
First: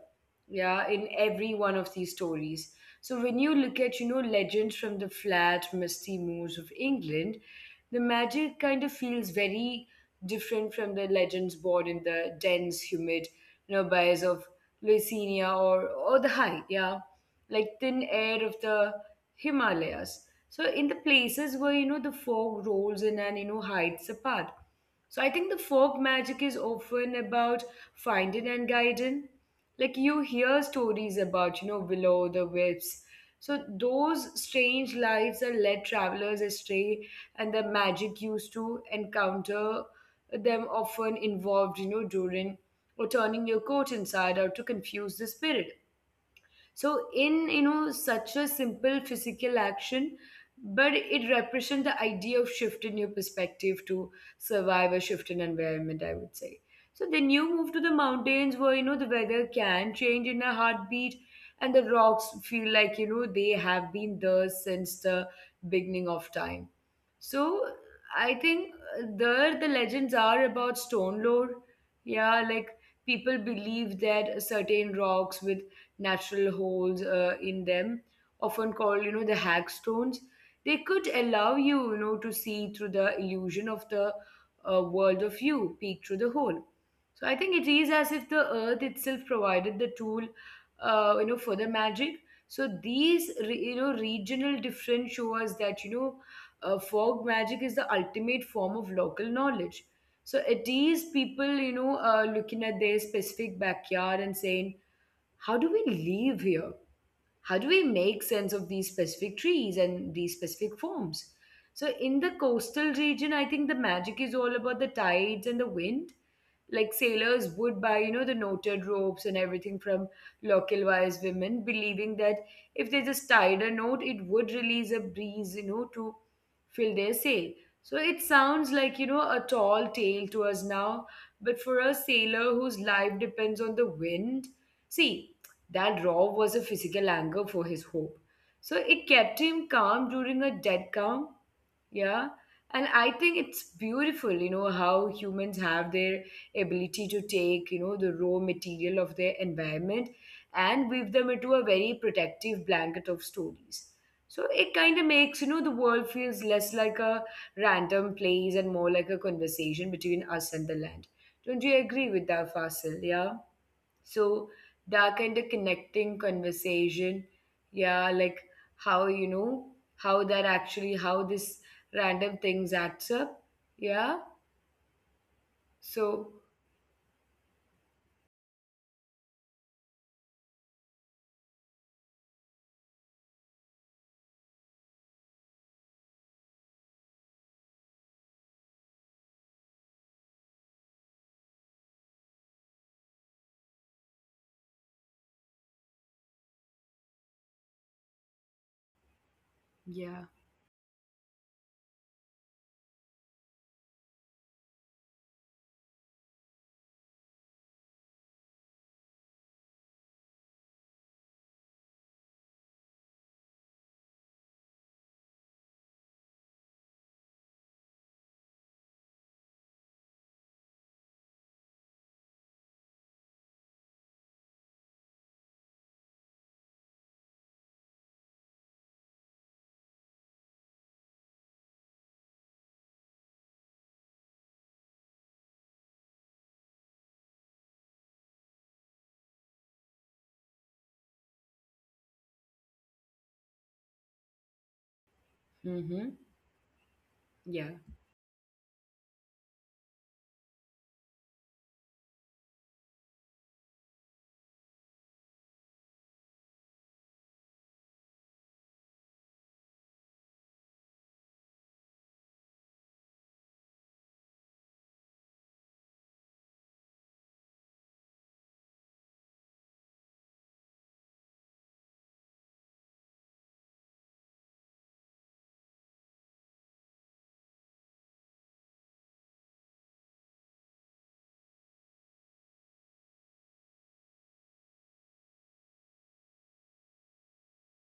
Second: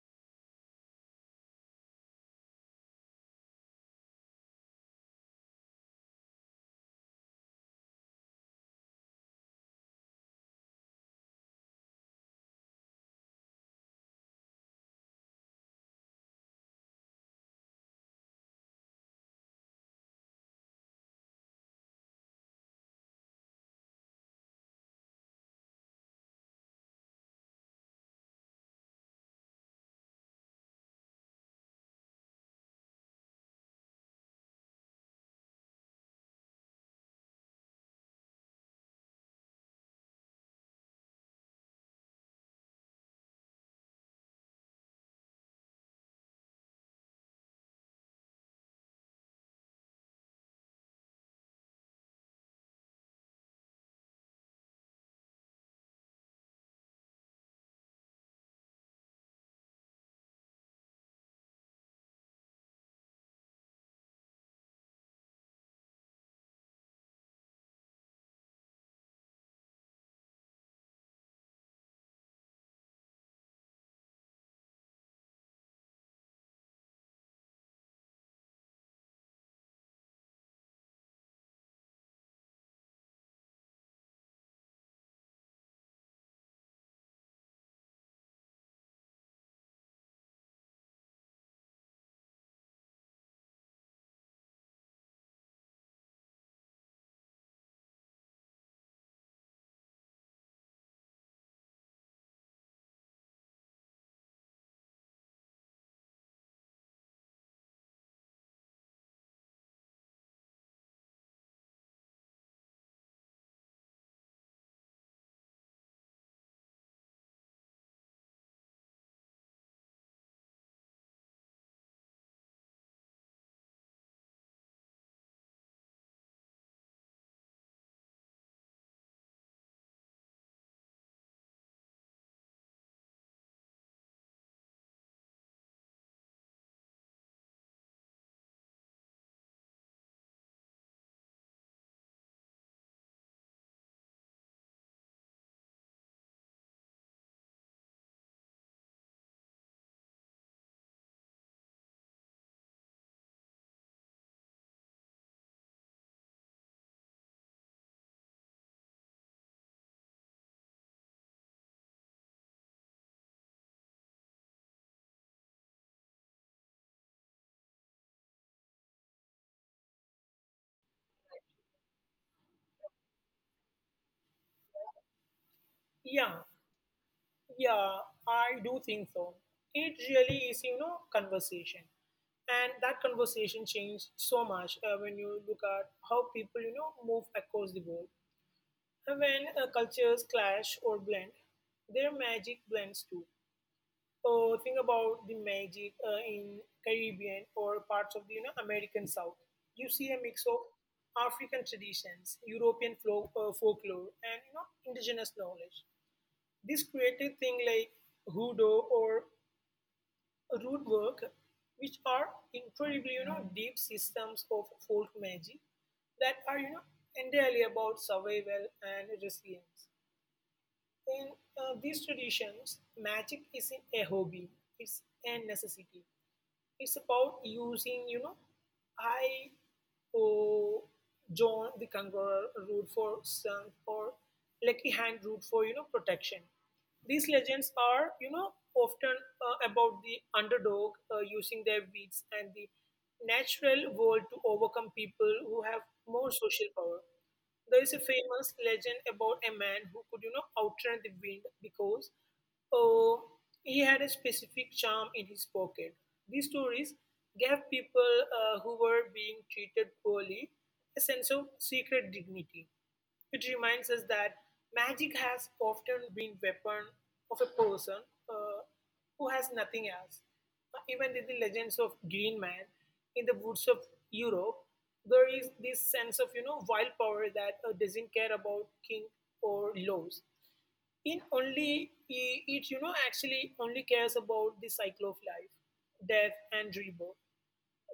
S1: Yeah, in every one of these stories. So when you look at, legends from the flat, misty moors of England, the magic kind of feels very different from the legends born in the dense, humid, bays of Lucinia, or the high, yeah, like thin air of the Himalayas. So in the places where, the fog rolls in and, hides the path. So I think the folk magic is often about finding and guiding. Like you hear stories about, below the whips. So those strange lives that led travelers astray, and the magic used to encounter them often involved, during or turning your coat inside out to confuse the spirit. So in, such a simple physical action, but it represents the idea of shift in your perspective to survive a shift in environment, I would say. So then you move to the mountains where, the weather can change in a heartbeat and the rocks feel like, they have been there since the beginning of time. So I think there the legends are about stone lore. Yeah, like people believe that certain rocks with natural holes in them, often called, the hag. They could allow you, to see through the illusion of the world of you, peek through the hole. So I think it is as if the earth itself provided the tool, for the magic. So these, regional difference show us that, fog magic is the ultimate form of local knowledge. So it is people, looking at their specific backyard and saying, how do we live here? How do we make sense of these specific trees and these specific forms? So, in the coastal region, I think the magic is all about the tides and the wind. Like sailors would buy, you know, the knotted ropes and everything from local wise women, believing that if they just tied a knot, it would release a breeze, you know, to fill their sail. So it sounds like, you know, a tall tale to us now, but for a sailor whose life depends on the wind, see, that raw was a physical anger for his hope. So it kept him calm during a dead calm. Yeah. And I think it's beautiful, you know, how humans have their ability to take, you know, the raw material of their environment and weave them into a very protective blanket of stories. So it kind of makes, you know, the world feels less like a random place and more like a conversation between us and the land. Don't you agree with that, Fasil? Yeah. So that kind of connecting conversation, yeah, like how you know how that actually how this random things acts up, yeah. So
S2: Yeah, yeah, I do think so. It really is, conversation, and that conversation changed so much when you look at how people, move across the world. And when cultures clash or blend, their magic blends too. Think about the magic in Caribbean or parts of the American South. You see a
S1: yeah,
S2: mix of African traditions, European folk, folklore, and indigenous knowledge. This created things like hoodoo or root work, which are incredibly deep systems of folk magic that are entirely about survival and resilience. In these traditions, magic isn't a hobby; it's a necessity. It's about using, I or John the Conqueror root for strength or Lucky Hand root for, protection. These legends are, often about the underdog using their wits and the natural world to overcome people who have
S1: mm-hmm,
S2: more social power.
S1: yeah,
S2: There is a famous legend about a man who could, outrun the wind because oh, he had a specific charm in his pocket. These stories gave people who were being treated poorly a sense of secret dignity. It reminds us that magic has often been weapon of a person uh, who has nothing else. Even in the legends of Green Man in the woods of Europe, there is this sense of wild power that doesn't care about king or laws, it only it actually only cares about the cycle of life, death, and rebirth.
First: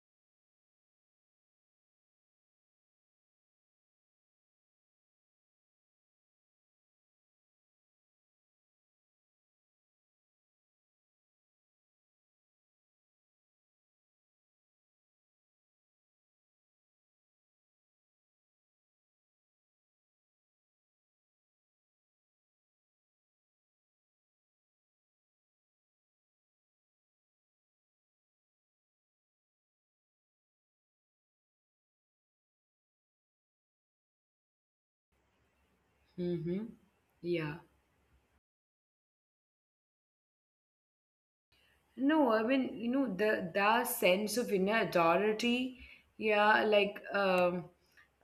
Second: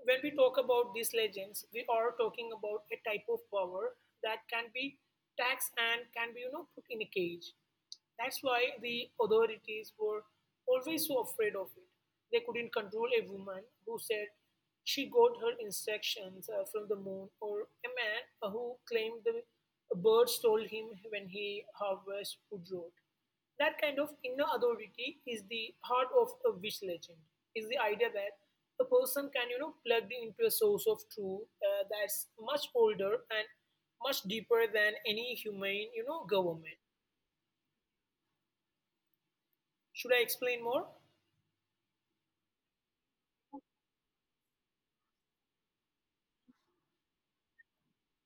S2: When we talk about these legends, we are talking about a type of power that can be taxed and can be put in a cage. That's why the authorities were always so afraid of it. They couldn't control a woman who said she got her instructions from the moon or a man who claimed the bird stole him when he harvested wood rot. That kind of inner authority is the heart of a witch legend. Is the idea that a person can, plug into a source of truth that's much older and much deeper than any humane,
S1: mm-hmm,
S2: government.
S1: yeah.
S2: Should I explain more?
S1: No, I mean you know the sense of inner authority, yeah, like um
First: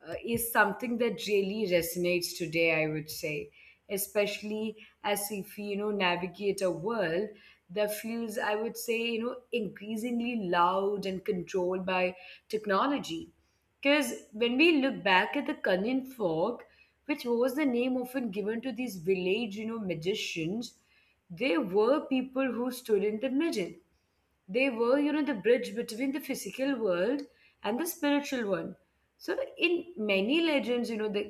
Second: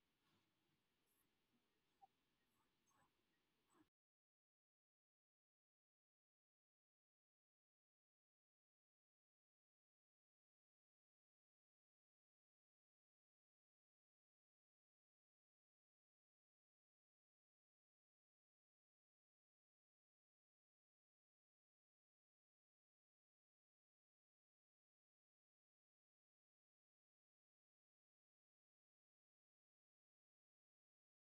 S1: uh, is something that really resonates today, I would say, especially as if we, you know, navigate a world that feels, I would say, you know, increasingly loud and controlled by technology. Because when we look back at the Cunning Folk, which was the name often given to these village, you know, magicians, they were people who stood in the middle. They were, you know, the bridge between the physical world and the spiritual one. So in many legends, you know, the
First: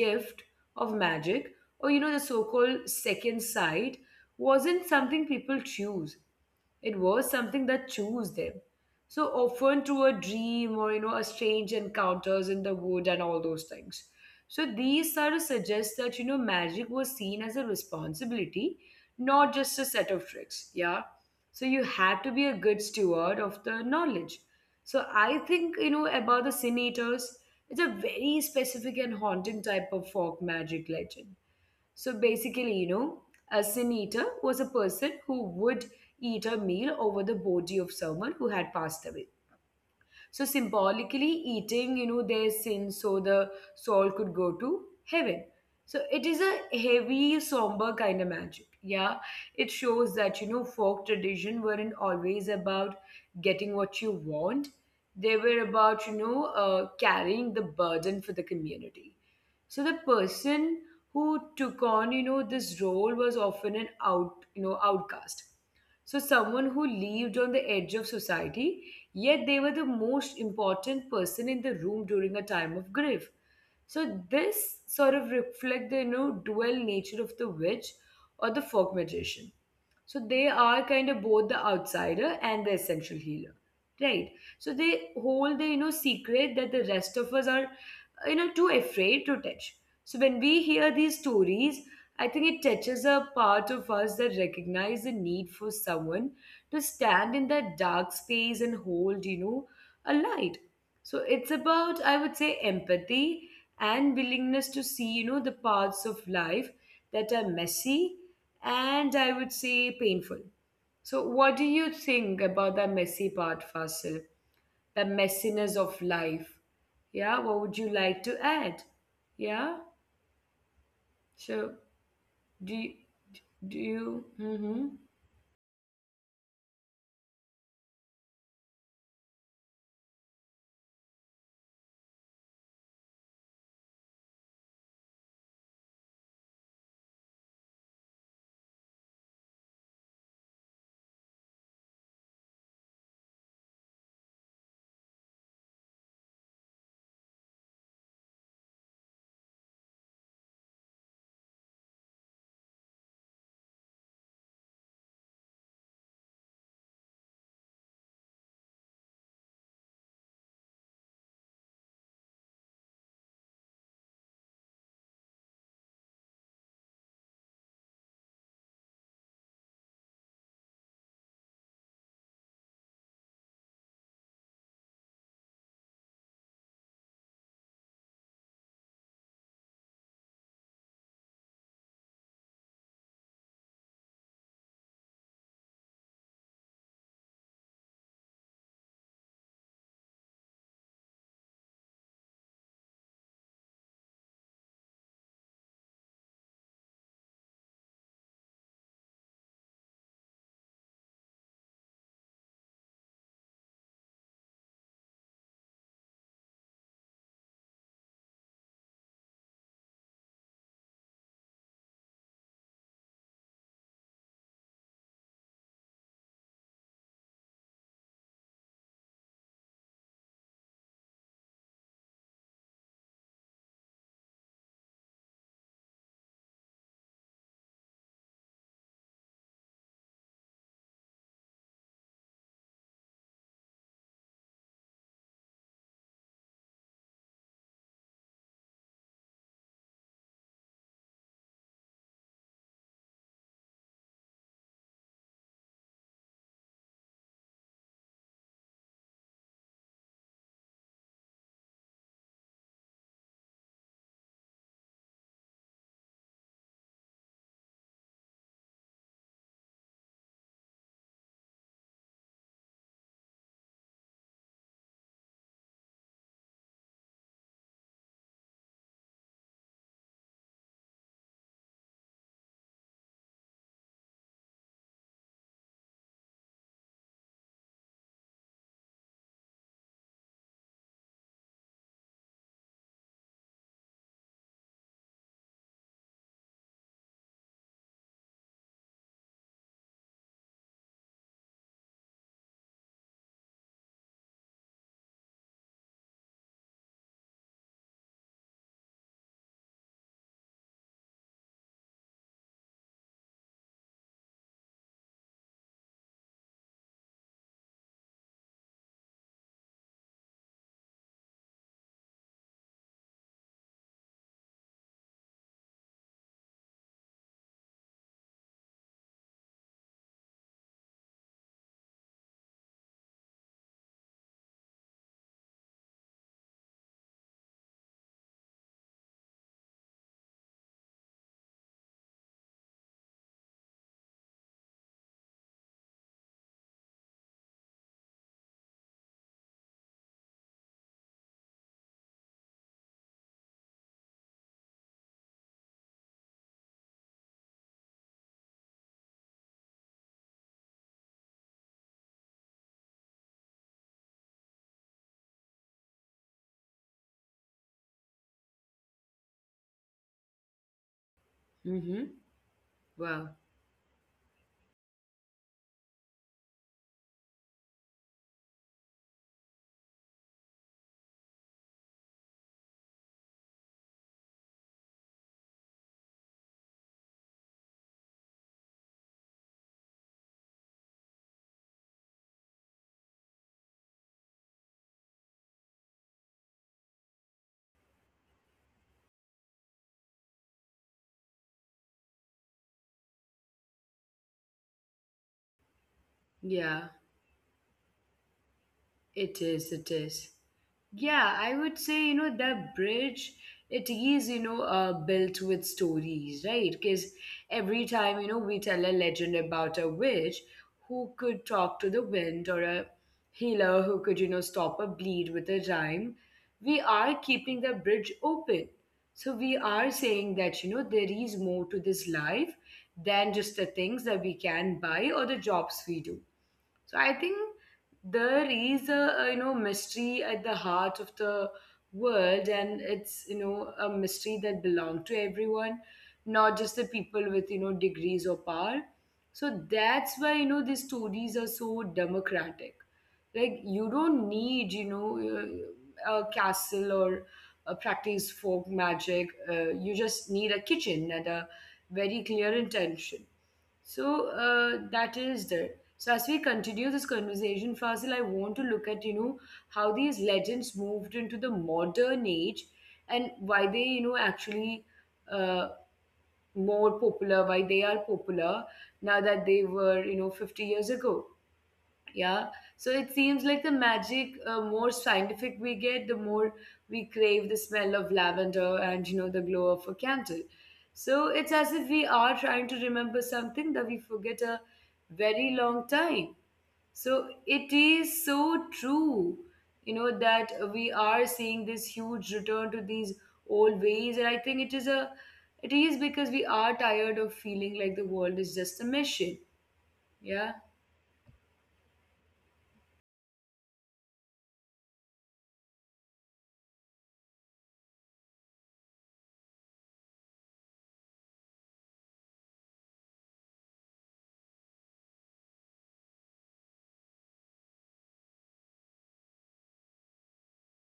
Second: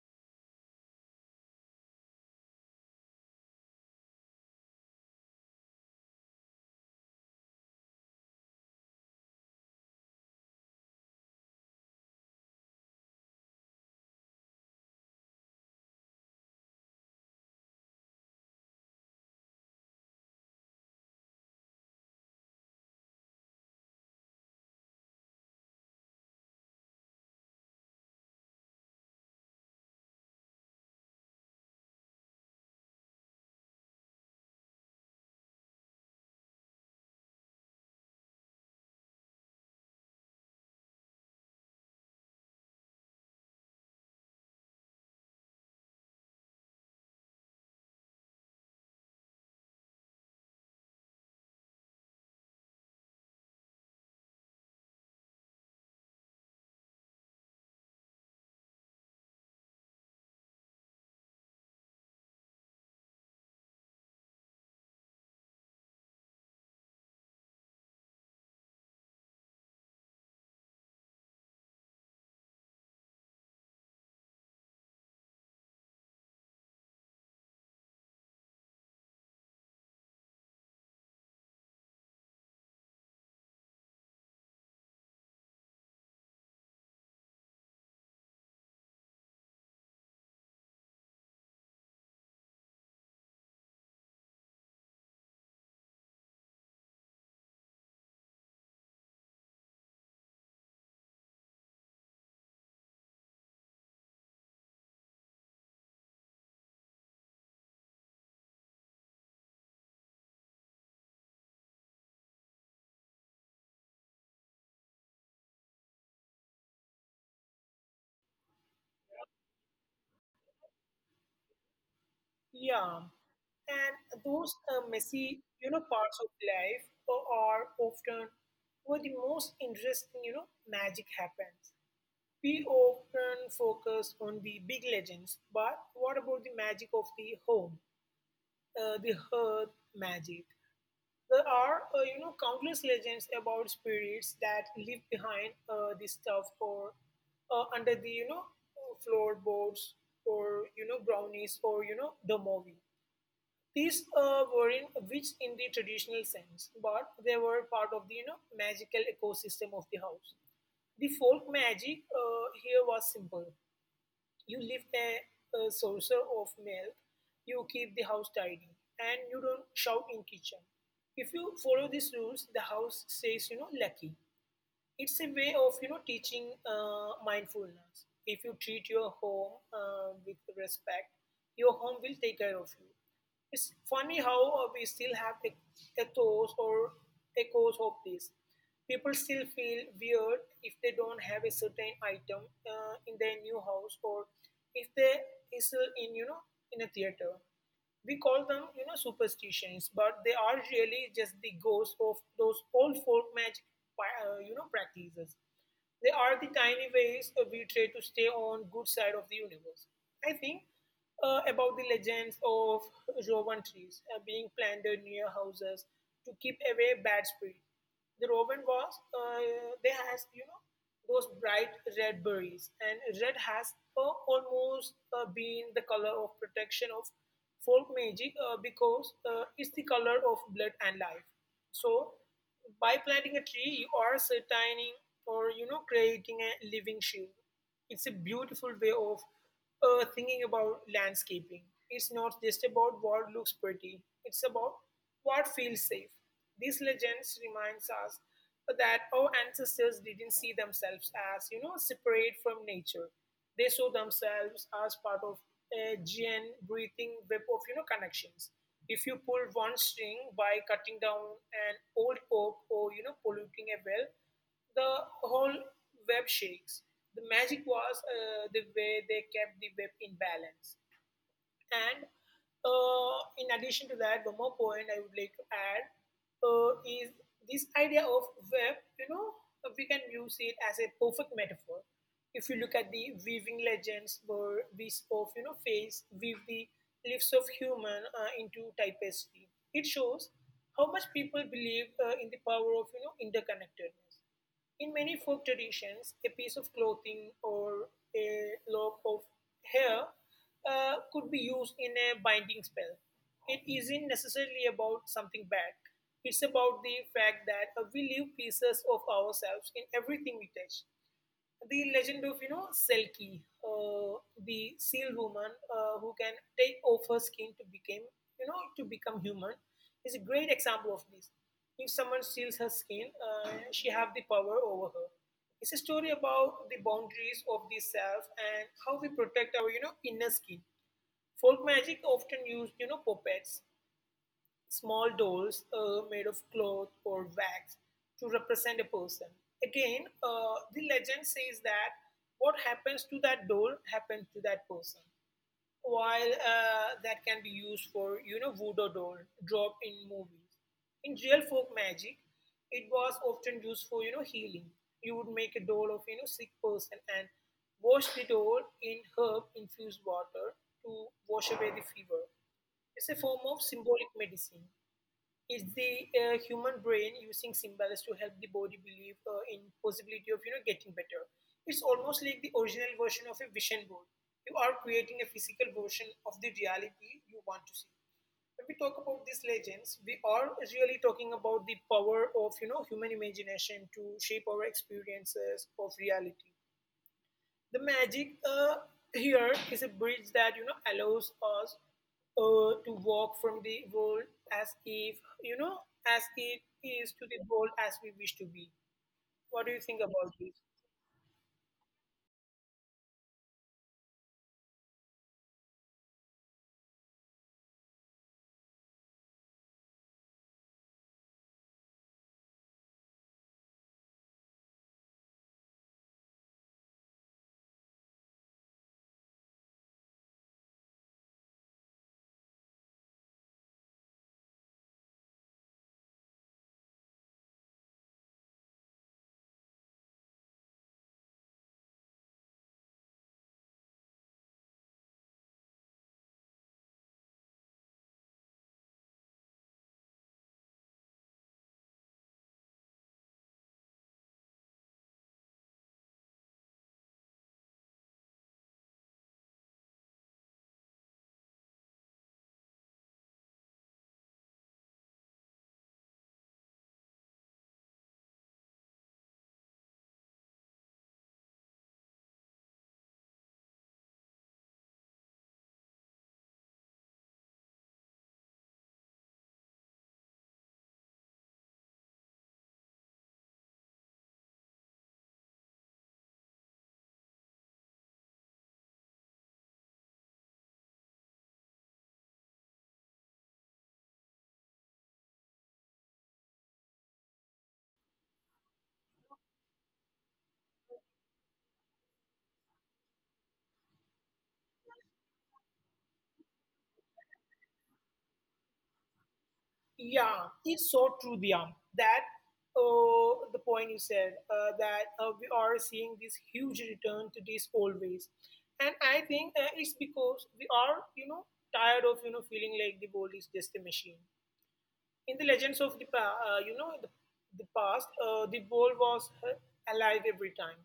S1: gift of magic, or you know the so-called second sight, wasn't something people choose. It was something that chose them. So often through a dream, or you know a strange encounters in the wood and all those things. So these sort of suggest that you know magic was seen as a responsibility, not just a set of tricks. Yeah. So you had to be a good steward of the knowledge. So I think you know about the sin eaters. It's a very specific and haunting type of folk magic legend. So basically, you know, a sin eater was a person who would eat a meal over the body of someone who had passed away. So symbolically eating, you know, their sins so the soul could go to heaven. So it is a heavy, somber kind of magic. Yeah. It shows that, you know, folk tradition weren't always about getting what you want. They were about, you know, carrying the burden for the community. So the person who took on, you know, this role was often an out, you know, outcast. So someone who lived on the edge of society. Yet they were the most important person in the room during a time of grief. So this sort of reflect the you know dual nature of the witch or the folk magician. So they are kind of both the outsider and the essential healer, right? So they hold the you know secret that the rest of us are you know too afraid to touch. So when we hear these stories, I think it touches a part of us that recognize the need for someone to stand in that dark space and hold you know a light. So it's about, I would say, empathy and willingness to see you know the parts of life that are messy and, I would say, painful. So, what do you think about the messy part, Fasil? The messiness of life? Yeah, what would you like to add? Yeah, so do you,
S2: Yeah.
S1: do
S2: And
S1: you,
S2: those messy, parts of life are often where the most interesting, magic happens. We often focus on the big legends, but what about the magic of the home, the hearth magic? There are, countless legends about spirits that live behind the stuff or under the floorboards or, you know, brownies or, you know, the movie. These were in witch in the traditional sense, but they were part of the, you know, magical ecosystem of the house. The folk magic here was simple. You lift a saucer of milk, you keep the house tidy, and you don't shout in kitchen. If you follow these rules, the house says, you know, lucky. It's a way of you know teaching mindfulness. If you treat your home with respect, your home will take care of you. It's funny how we still have ethos or echoes of this. People still feel weird if they don't have a certain item in their new house or if there is in you know in a theater we call them, you know, superstitions, but they are really just the ghosts of those old folk magic, practices. They are the tiny ways we try to stay on good side of the universe. I think about the legends of Rowan trees being planted near houses to keep away bad spirits. The robin was, they has you know those bright red berries, and red has almost been the color of protection of folk magic because it's the color of blood and life. So, by planting a tree, you are certaining or you know creating a living shield. It's a beautiful way of thinking about landscaping. It's not just about what looks pretty, it's about what feels safe. These legends reminds us that our ancestors didn't see themselves as, you know, separate from nature. They saw themselves as part of a giant breathing web of, you know, connections. If you pull one string by cutting down an old oak or, you know, polluting a well, the whole web shakes. The magic was the way they kept the web in balance. And in addition to that, one more point I would like to add is this idea of web. You know, we can use it as a perfect metaphor. If you look at the weaving legends, where wisps of you know face weave the lives of human into tapestry, it shows how much people believe in the power of you know interconnectedness. In many folk traditions, a piece of clothing or a lock of hair could be used in a binding spell. It isn't necessarily about something bad. It's about the fact that we leave pieces of ourselves in everything we touch the legend of you know Selkie, the seal woman who can take off her skin to become to become human, is a great example of this. If someone steals her skin, she have the power over her. It's a story about the boundaries of the self and how we protect our you know inner skin. Folk magic often used you know puppets, small dolls made of cloth or wax to represent a person. Again, the legend says that what happens to that doll happens to that person. While that can be used for, you know, voodoo doll drop in movies. In real folk magic, it was often used for, you know, healing. You would make a doll of, you know, sick person and wash the doll in herb infused water to wash away the
S1: mm
S2: fever.
S1: hmm,
S2: It's a form of
S1: wow,
S2: symbolic medicine. It's the human brain using symbols to help the body believe in possibility of you know getting better. It's almost like the original version of a vision board. You are creating a physical version of the reality you want to see. When we talk about these legends, we are really talking about the power of you know human imagination to shape our experiences of reality the magic here is a bridge that you know allows us to walk from the world as if you know as it is to the
S1: yeah.
S2: world as we wish to be what do you
S1: It
S2: think
S1: is,
S2: about
S1: it
S2: this
S1: is. Yeah, I would say, you know, that bridge, it is, you know, built with stories, right? Because every time, you know, we tell a legend about a witch who could talk to the wind or a healer who could, you know, stop a bleed with a rhyme, we are keeping the bridge open. So we are saying that, you know, there is more to this life than just the things that we can buy or the jobs we do. So I think there is a you know mystery at the heart of the world, and it's you know a mystery that belongs to everyone, not just the people with you know degrees or power. So that's why you know these stories are so democratic. Like you don't need you know a castle or a practice folk magic. You just need a kitchen and a very clear intention. So that is there. So as we continue this conversation, Fasil, I want to look at, you know, how these legends moved into the modern age and why they, you know, actually uh, more popular, why they are popular now that they were, you know, 50 years ago. Yeah. So it seems like the magic, more scientific we get, the more we crave the smell of lavender and, you know, the glow of a candle. So it's as if we are trying to remember something that we forget a very long time. So it is so true, you know, that we are seeing this huge return to these old ways. And I think it is a, it is because we are tired of feeling like the world is just a machine.
S2: yeah
S1: Yeah.
S2: it's so true Diyam, that the point you said that we are seeing this huge return to these old ways and I think it's because we are you know tired of you know feeling like the world is just a machine in the legends of the the past the world was alive every time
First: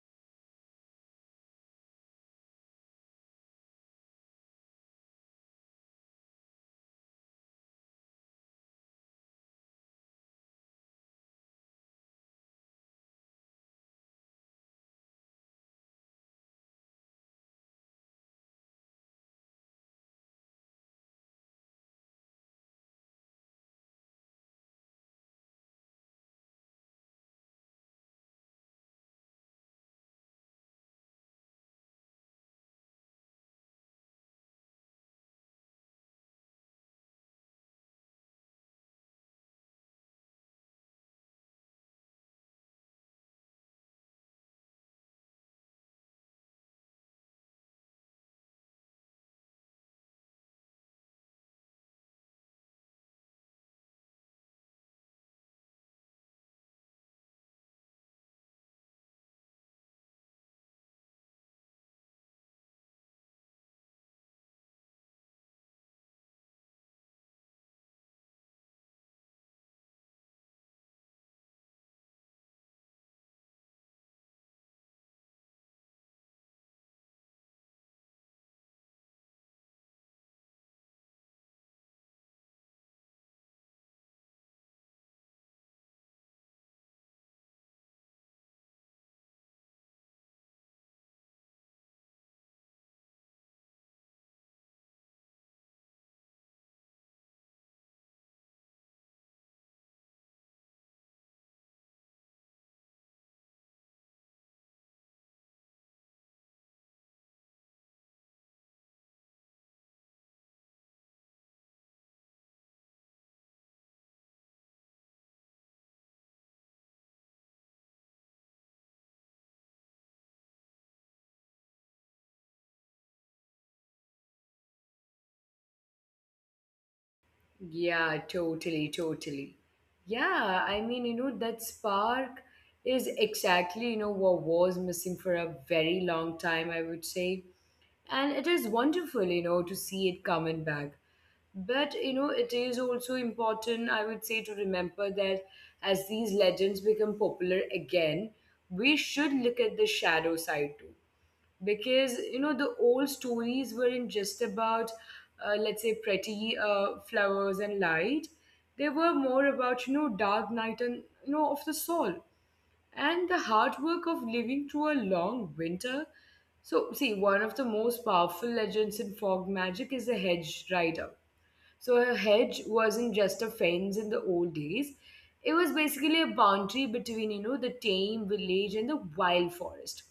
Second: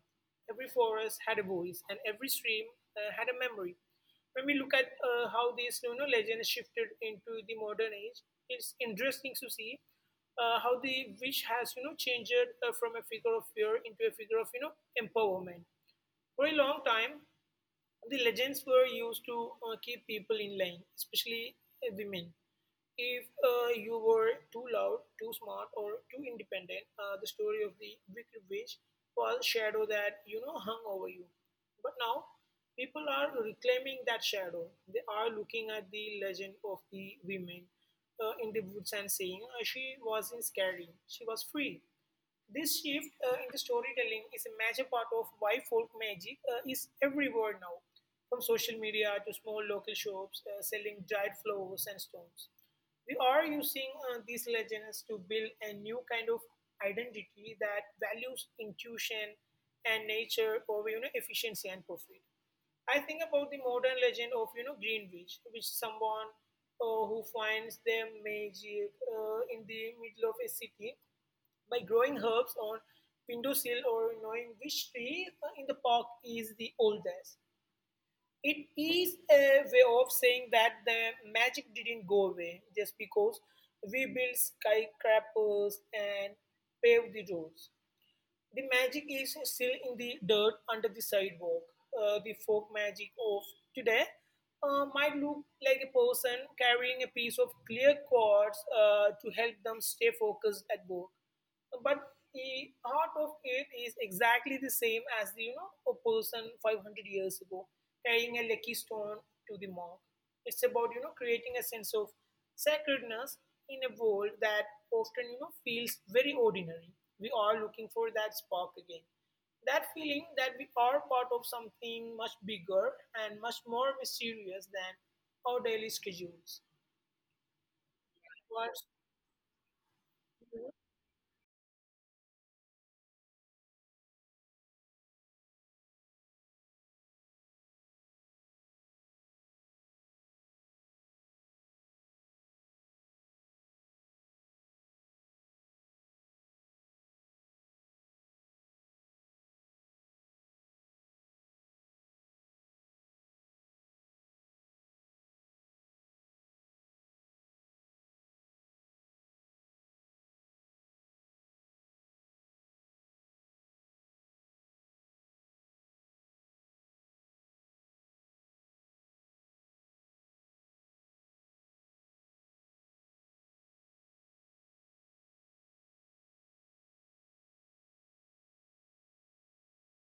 S2: every forest had a voice and every stream had a memory when we look at how these you know legends shifted into the modern age it's interesting to see how the witch has you know changed from a figure of fear into a figure of you know empowerment for a long time the legends were used to keep people in line, especially women. If you were too loud, too smart, or too independent, the story of the wicked witch was shadow that you know hung over you. But now, people are reclaiming that shadow. They are looking at the legend of the women in the woods and saying, "She wasn't scary. She was free." This shift in the storytelling is a major part of why folk magic is everywhere now, from social media to small local shops selling dried flowers and stones. We are using these legends to build a new kind of identity that values intuition and nature over you know, efficiency and profit. I think about the modern legend of you know Greenwich, which someone who finds their magic in the middle of a city by growing herbs on windowsill or knowing which tree in the park is the oldest. It is a way of saying that the magic didn't go away just because we built skyscrapers and paved the roads. The magic is still in the dirt under the sidewalk. The folk magic of today might look like a person carrying a piece of clear quartz to help them stay focused at work but the art of it is exactly the same as the, you know a person 500 years ago carrying a lucky stone to the mark it's about you know creating a sense of sacredness in a world that often you know feels very ordinary we are looking for that spark again that feeling that we are part of something much bigger and much more mysterious than our daily schedules.
S1: Yeah, totally,
S2: What's-
S1: totally. Yeah, I mean, you know, that spark is exactly, you know, what was missing for a very long time, I would say. And it is wonderful, you know, to see it coming back. But you know, it is also important, I would say, to remember that as these legends become popular again, we should look at the shadow side too. Because you know, the old stories weren't just about, let's say, pretty flowers and light. They were more about, you know, dark night and, you know, of the soul and the hard work of living through a long winter. So, see, one of the most powerful legends in fog magic is the hedge rider. So a hedge wasn't just a fence in the old days. It was basically a boundary between, you know, the tame village and the wild forest.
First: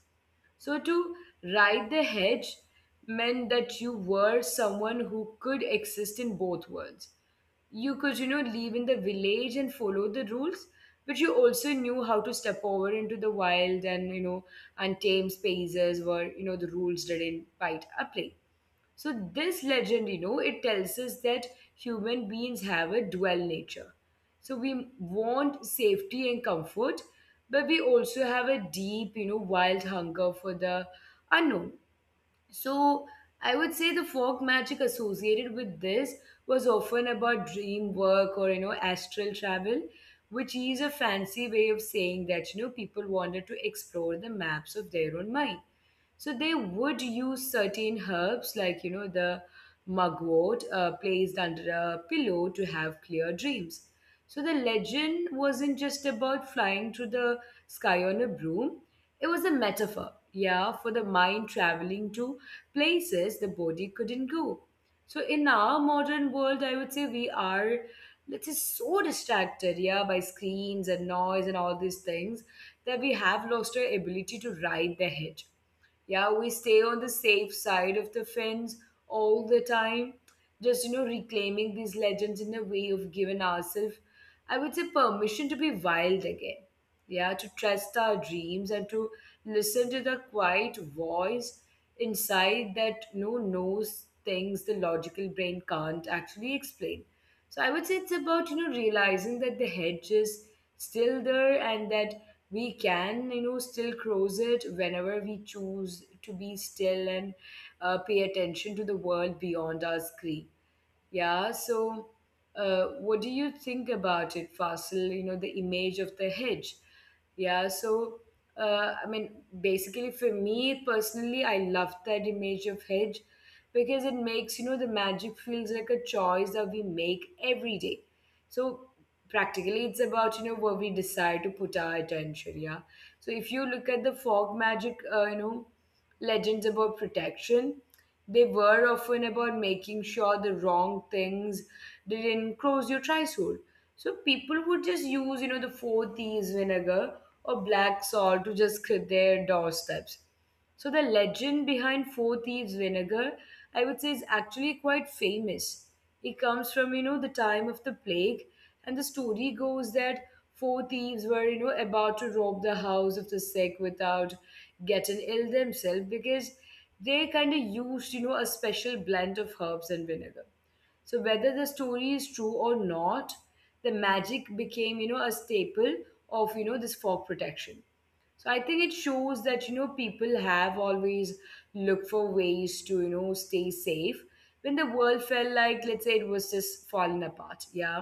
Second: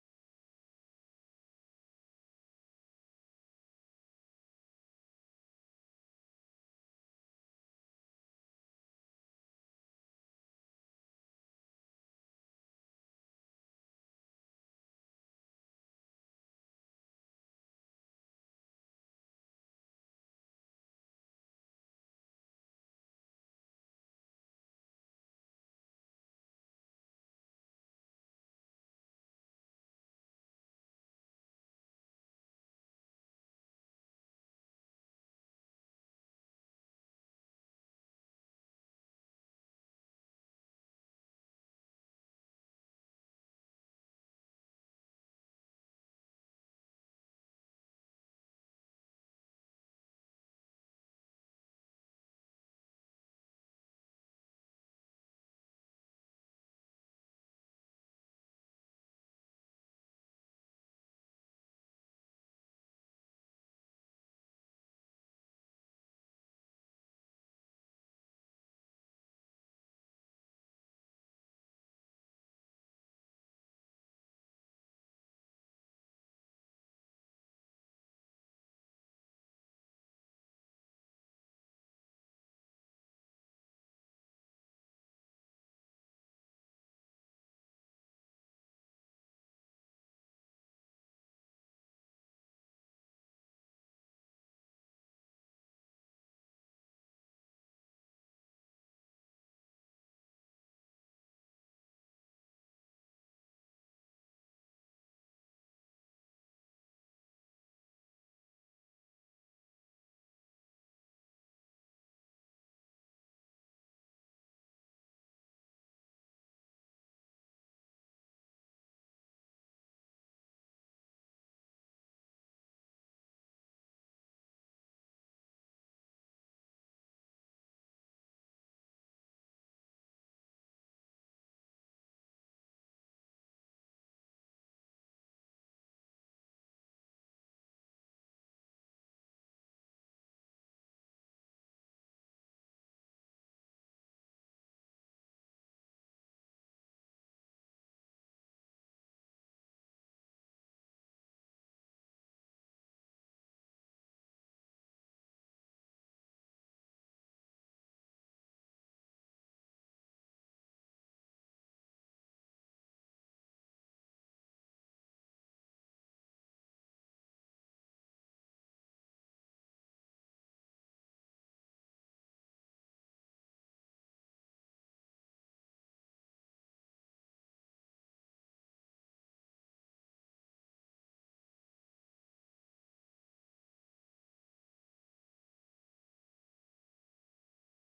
S1: So to ride the hedge meant that you were someone who could exist in both worlds. You could, you know, live in the village and follow the rules, but you also knew how to step over into the wild and, you know, untamed spaces where, you know, the rules didn't bite a plate. So this legend, you know, it tells us that human beings have a dual nature. So we want safety and comfort, but we also have a deep, you know, wild hunger for the unknown. So I would say the folk magic associated with this was often about dream work or, you know, astral travel, which is a fancy way of saying that you know people wanted to explore the maps of their own mind. So they would use certain herbs, like, you know, the mugwort placed under a pillow to have clear dreams. So the legend wasn't just about flying through the sky on a broom, it was a metaphor, yeah, for the mind traveling to places the body couldn't go. So in our modern world, I would say we are, let's say, so distracted, yeah, by screens and noise and all these things that we have lost our ability to ride the hedge. Yeah, we stay on the safe side of the fence all the time, just you know, reclaiming these legends in a way of giving ourselves, I would say, permission to be wild again. Yeah, to trust our dreams and to listen to the quiet voice inside that you know, knows things the logical brain can't actually explain. So I would say it's about you know realizing that the hedge is still there and that we can you know still cross it whenever we choose to be still and pay attention to the world beyond our screen. Yeah, so what do you think about it, Fasil? You know, the image of the hedge. Yeah, so I mean, basically for me personally, I love that image of hedge because it makes, you know, the magic feels like a choice that we make every day. So practically it's about, you know, where we decide to put our attention, yeah. So if you look at the fog magic, you know, legends about protection. They were often about making sure the wrong things didn't cross your threshold. So people would just use, you know, the four T's vinegar or black salt to just scrape their doorsteps. So the legend behind Four Thieves vinegar, I would say, is actually quite famous. It comes from, the time of the plague, and the story goes that four thieves were, about to rob the house of the sick without getting ill themselves because they kind of used, a special blend of herbs and vinegar. So whether the story is true or not, the magic became, a staple of this fog protection. So I think it shows that people have always looked for ways to stay safe when the world felt like, let's say, it was just falling apart. Yeah.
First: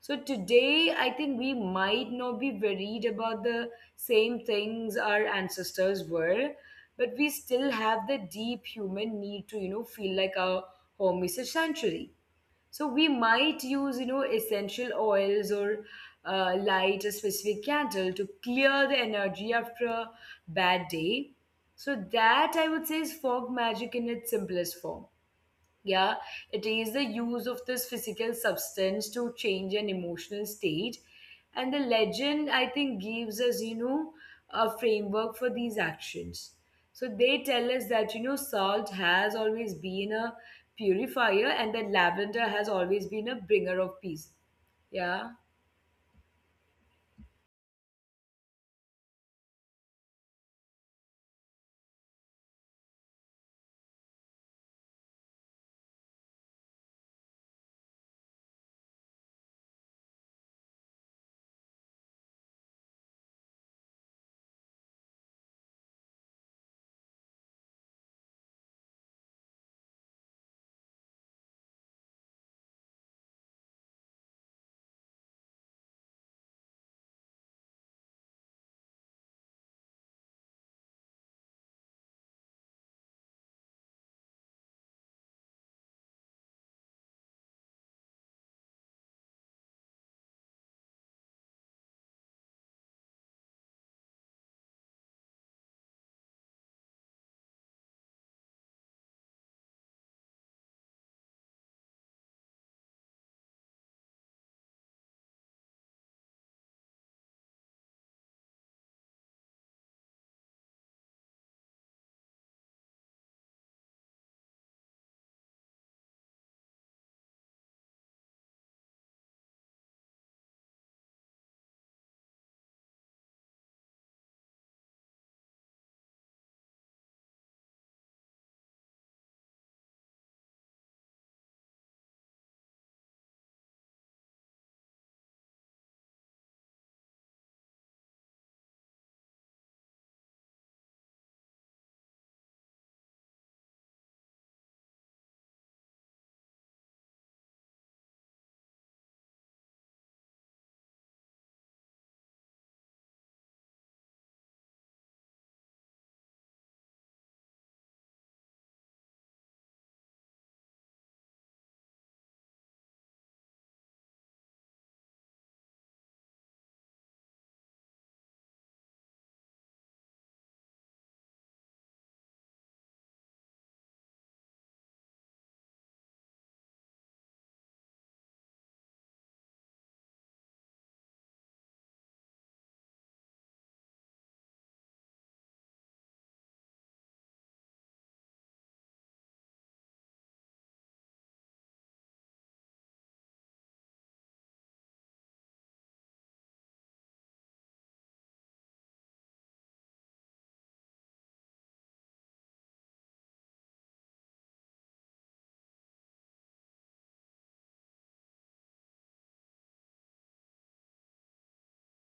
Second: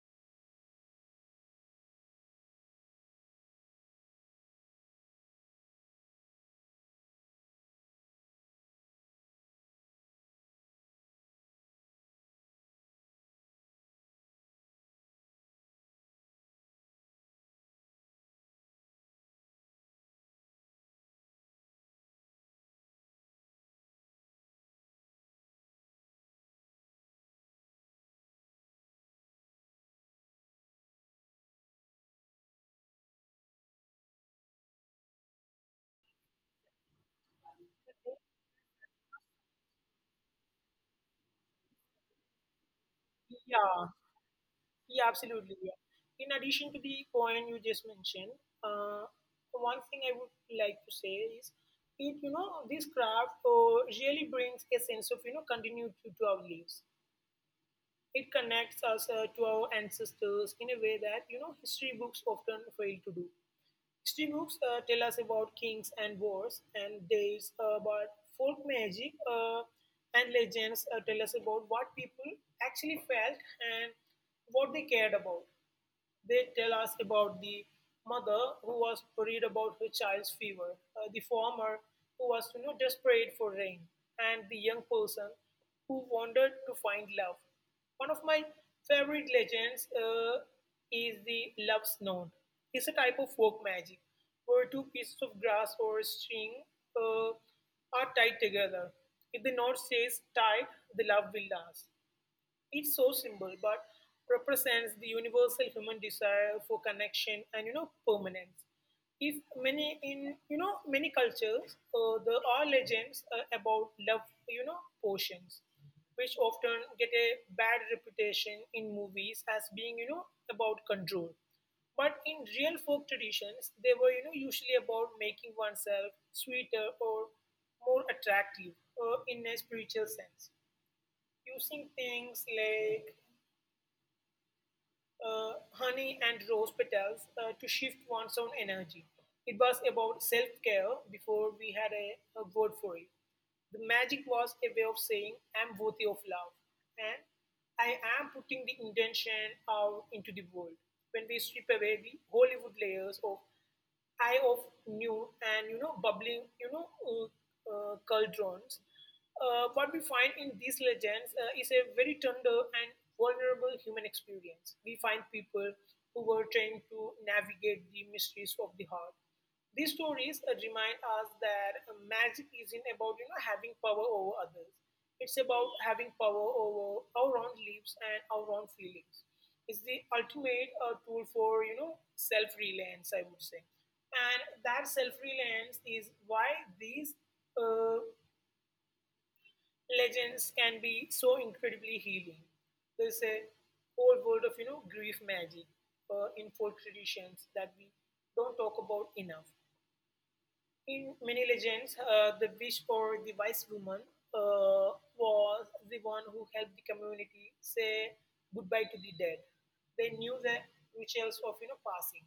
S1: So today, I think we might not be worried about the same things our ancestors were, but we still have the deep human need to, feel like our home is a sanctuary. So we might use, essential oils or light a specific candle to clear the energy after a bad day. So that, I would say, is fog magic in its simplest form. Yeah. It is the use of this physical substance to change an emotional state, and the legend, I think, gives us, a framework for these actions. So they tell us that salt has always been a purifier and that lavender has always been a bringer
S2: yeah,
S1: of peace.
S2: yeah,
S1: Yeah.
S2: absolutely. Yeah. In addition to the point you just mentioned, uh, one thing I would like to say is it, you know, this craft really brings a sense of, you know, continuity to our lives. It connects us to our ancestors in a way that, you know, history books often fail to do. History books tell us about kings and wars and days, but folk magic and legends tell us about what people actually felt and what they cared about. They tell us about the mother who was worried about her child's fever, the farmer who was you know, desperate for rain, and the young person who wanted to find love. One of my favorite legends is the love snout. It's a type of folk magic where two pieces of grass or string uh, are tied together. If the knot stays tied, the love will last. It's so simple, but represents the universal human desire for connection and you know permanence. If many in you know many cultures, there are legends about love, you know, potions, which often get a bad reputation in movies as being you know about control. But in real folk traditions, they were you know usually about making oneself sweeter or more attractive in a spiritual sense, using things like honey and rose petals to shift one's own energy. It was about self care before we had a word for it. The magic was a way of saying, I'm worthy of love, and I am putting the intention out into the world. When we strip away the Hollywood layers of eye of new and you know bubbling uh, cauldrons. What we find in these legends is a very tender and vulnerable human experience. We find people who were trained to navigate the mysteries of the heart, these stories remind us that magic isn't about you know having power over others. It's about having power over our own lives and our own feelings. It's the ultimate tool for you know self-reliance, I would say, and that self-reliance is why these uh, legends can be so incredibly healing. There's a whole world of you know grief magic in folk traditions that we don't talk about enough in many legends, the witch or the wise woman was the one who helped the community say goodbye to the dead. They knew the rituals of you know passing.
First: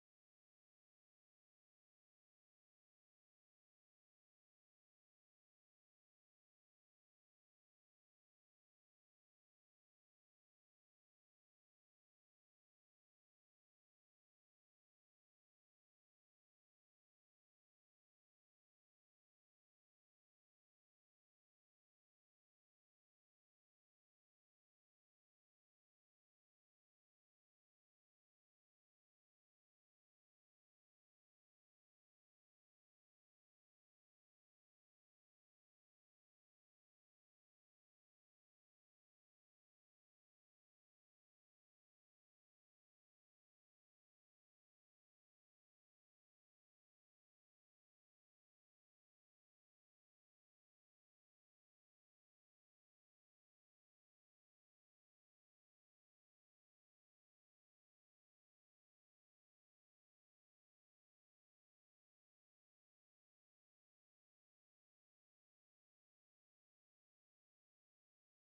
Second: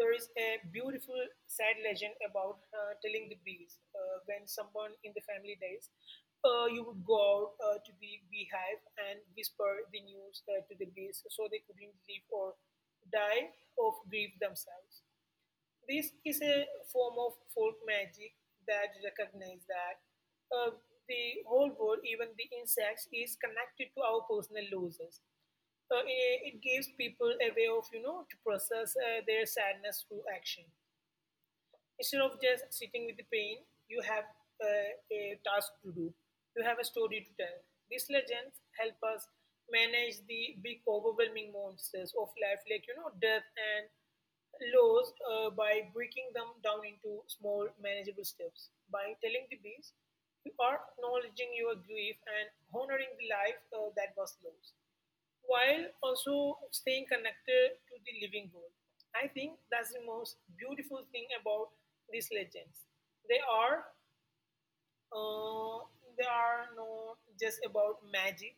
S2: There is a beautiful sad legend about telling the bees when someone in the family dies, you would go out to the beehive and whisper the news to the bees so they couldn't live or die of grief themselves. This is a form of folk magic that recognizes that uh, the whole world, even the insects, is connected to our personal losses. It gives people a way of, you know, to process their sadness through action. Instead of just sitting with the pain, you have a task to do. You have a story to tell. These legends help us manage the big overwhelming monsters of life, like you know, death and loss, by breaking them down into small, manageable steps. By telling the beast, you are acknowledging your grief and honoring the life that was lost while also staying connected to the living world. I think that's the most beautiful thing about these legends. They are uh, they are not just about magic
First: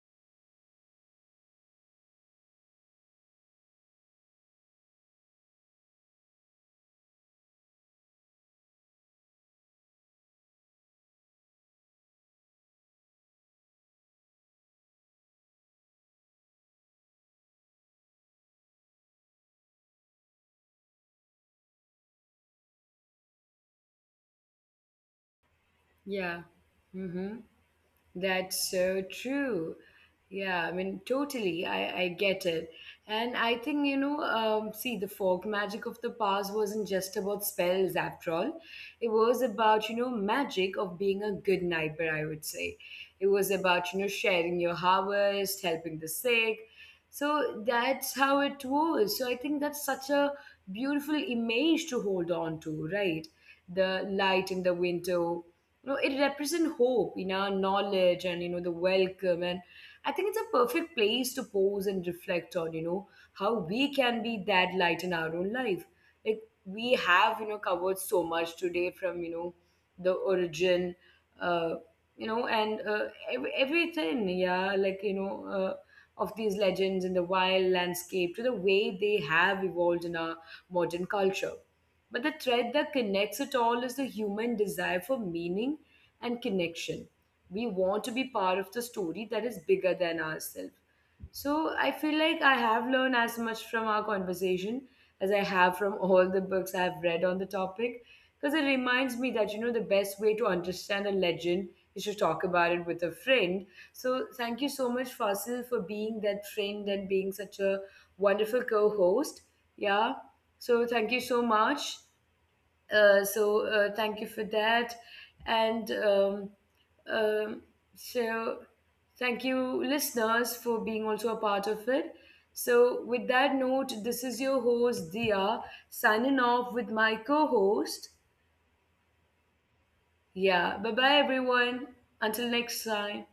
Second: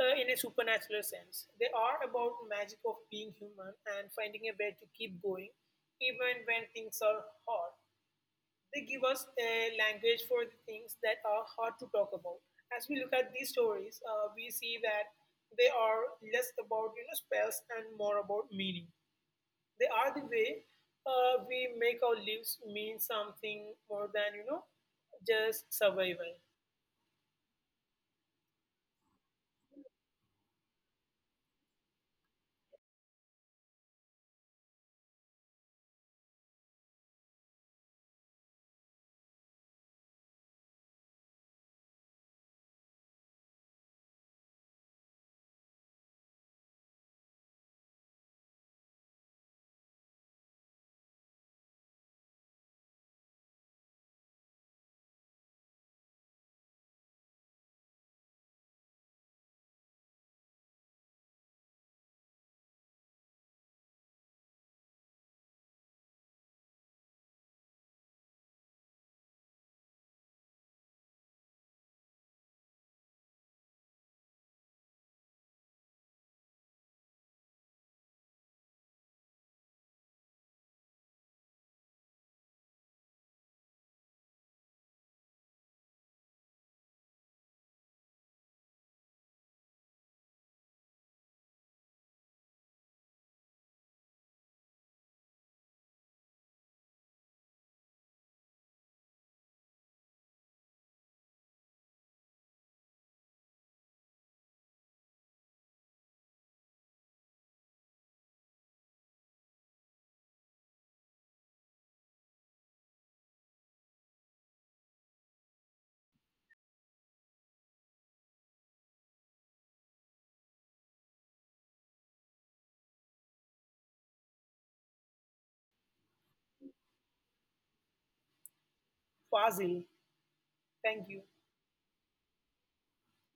S2: in a supernatural sense. They are about magic of being human and finding a way to keep going even when things are hard. They give us a language for the things that are hard to talk about. As we look at these stories, we see that they are less about you know spells and more about meaning. They are the way we make our lives mean something more than you know just survival.
S1: Yeah. Mm-hmm. That's so true. Yeah, I mean, totally. I get it. And I think, see, the folk magic of the past wasn't just about spells, after all. It was about, magic of being a good neighbor, I would say. It was about, sharing your harvest, helping the sick. So that's how it was. So I think that's such a beautiful image to hold on to, right? The light in the window, it represents hope, knowledge, and the welcome. And I think it's a perfect place to pause and reflect on how we can be that light in our own life. Like, we have, covered so much today, from the origin, uh you know and ev- everything yeah like you know of these legends in the wild landscape, to the way they have evolved in our modern culture. But the thread that connects it all is the human desire for meaning and connection. We want to be part of the story that is bigger than ourselves. So I feel like I have learned as much from our conversation as I have from all the books I've read on the topic, because it reminds me that the best way to understand a legend is to talk about it with a friend. So thank you so much, Fasil, for being that friend and being such a wonderful co-host. Yeah. So thank you so much. So thank you for that. And um, um, so thank you, listeners, for being also a part of it. So, with that note, this is your host, Dia, signing off with my co host.
S2: Fazil,
S1: Yeah, bye
S2: thank
S1: bye,
S2: you.
S1: everyone. Until next time.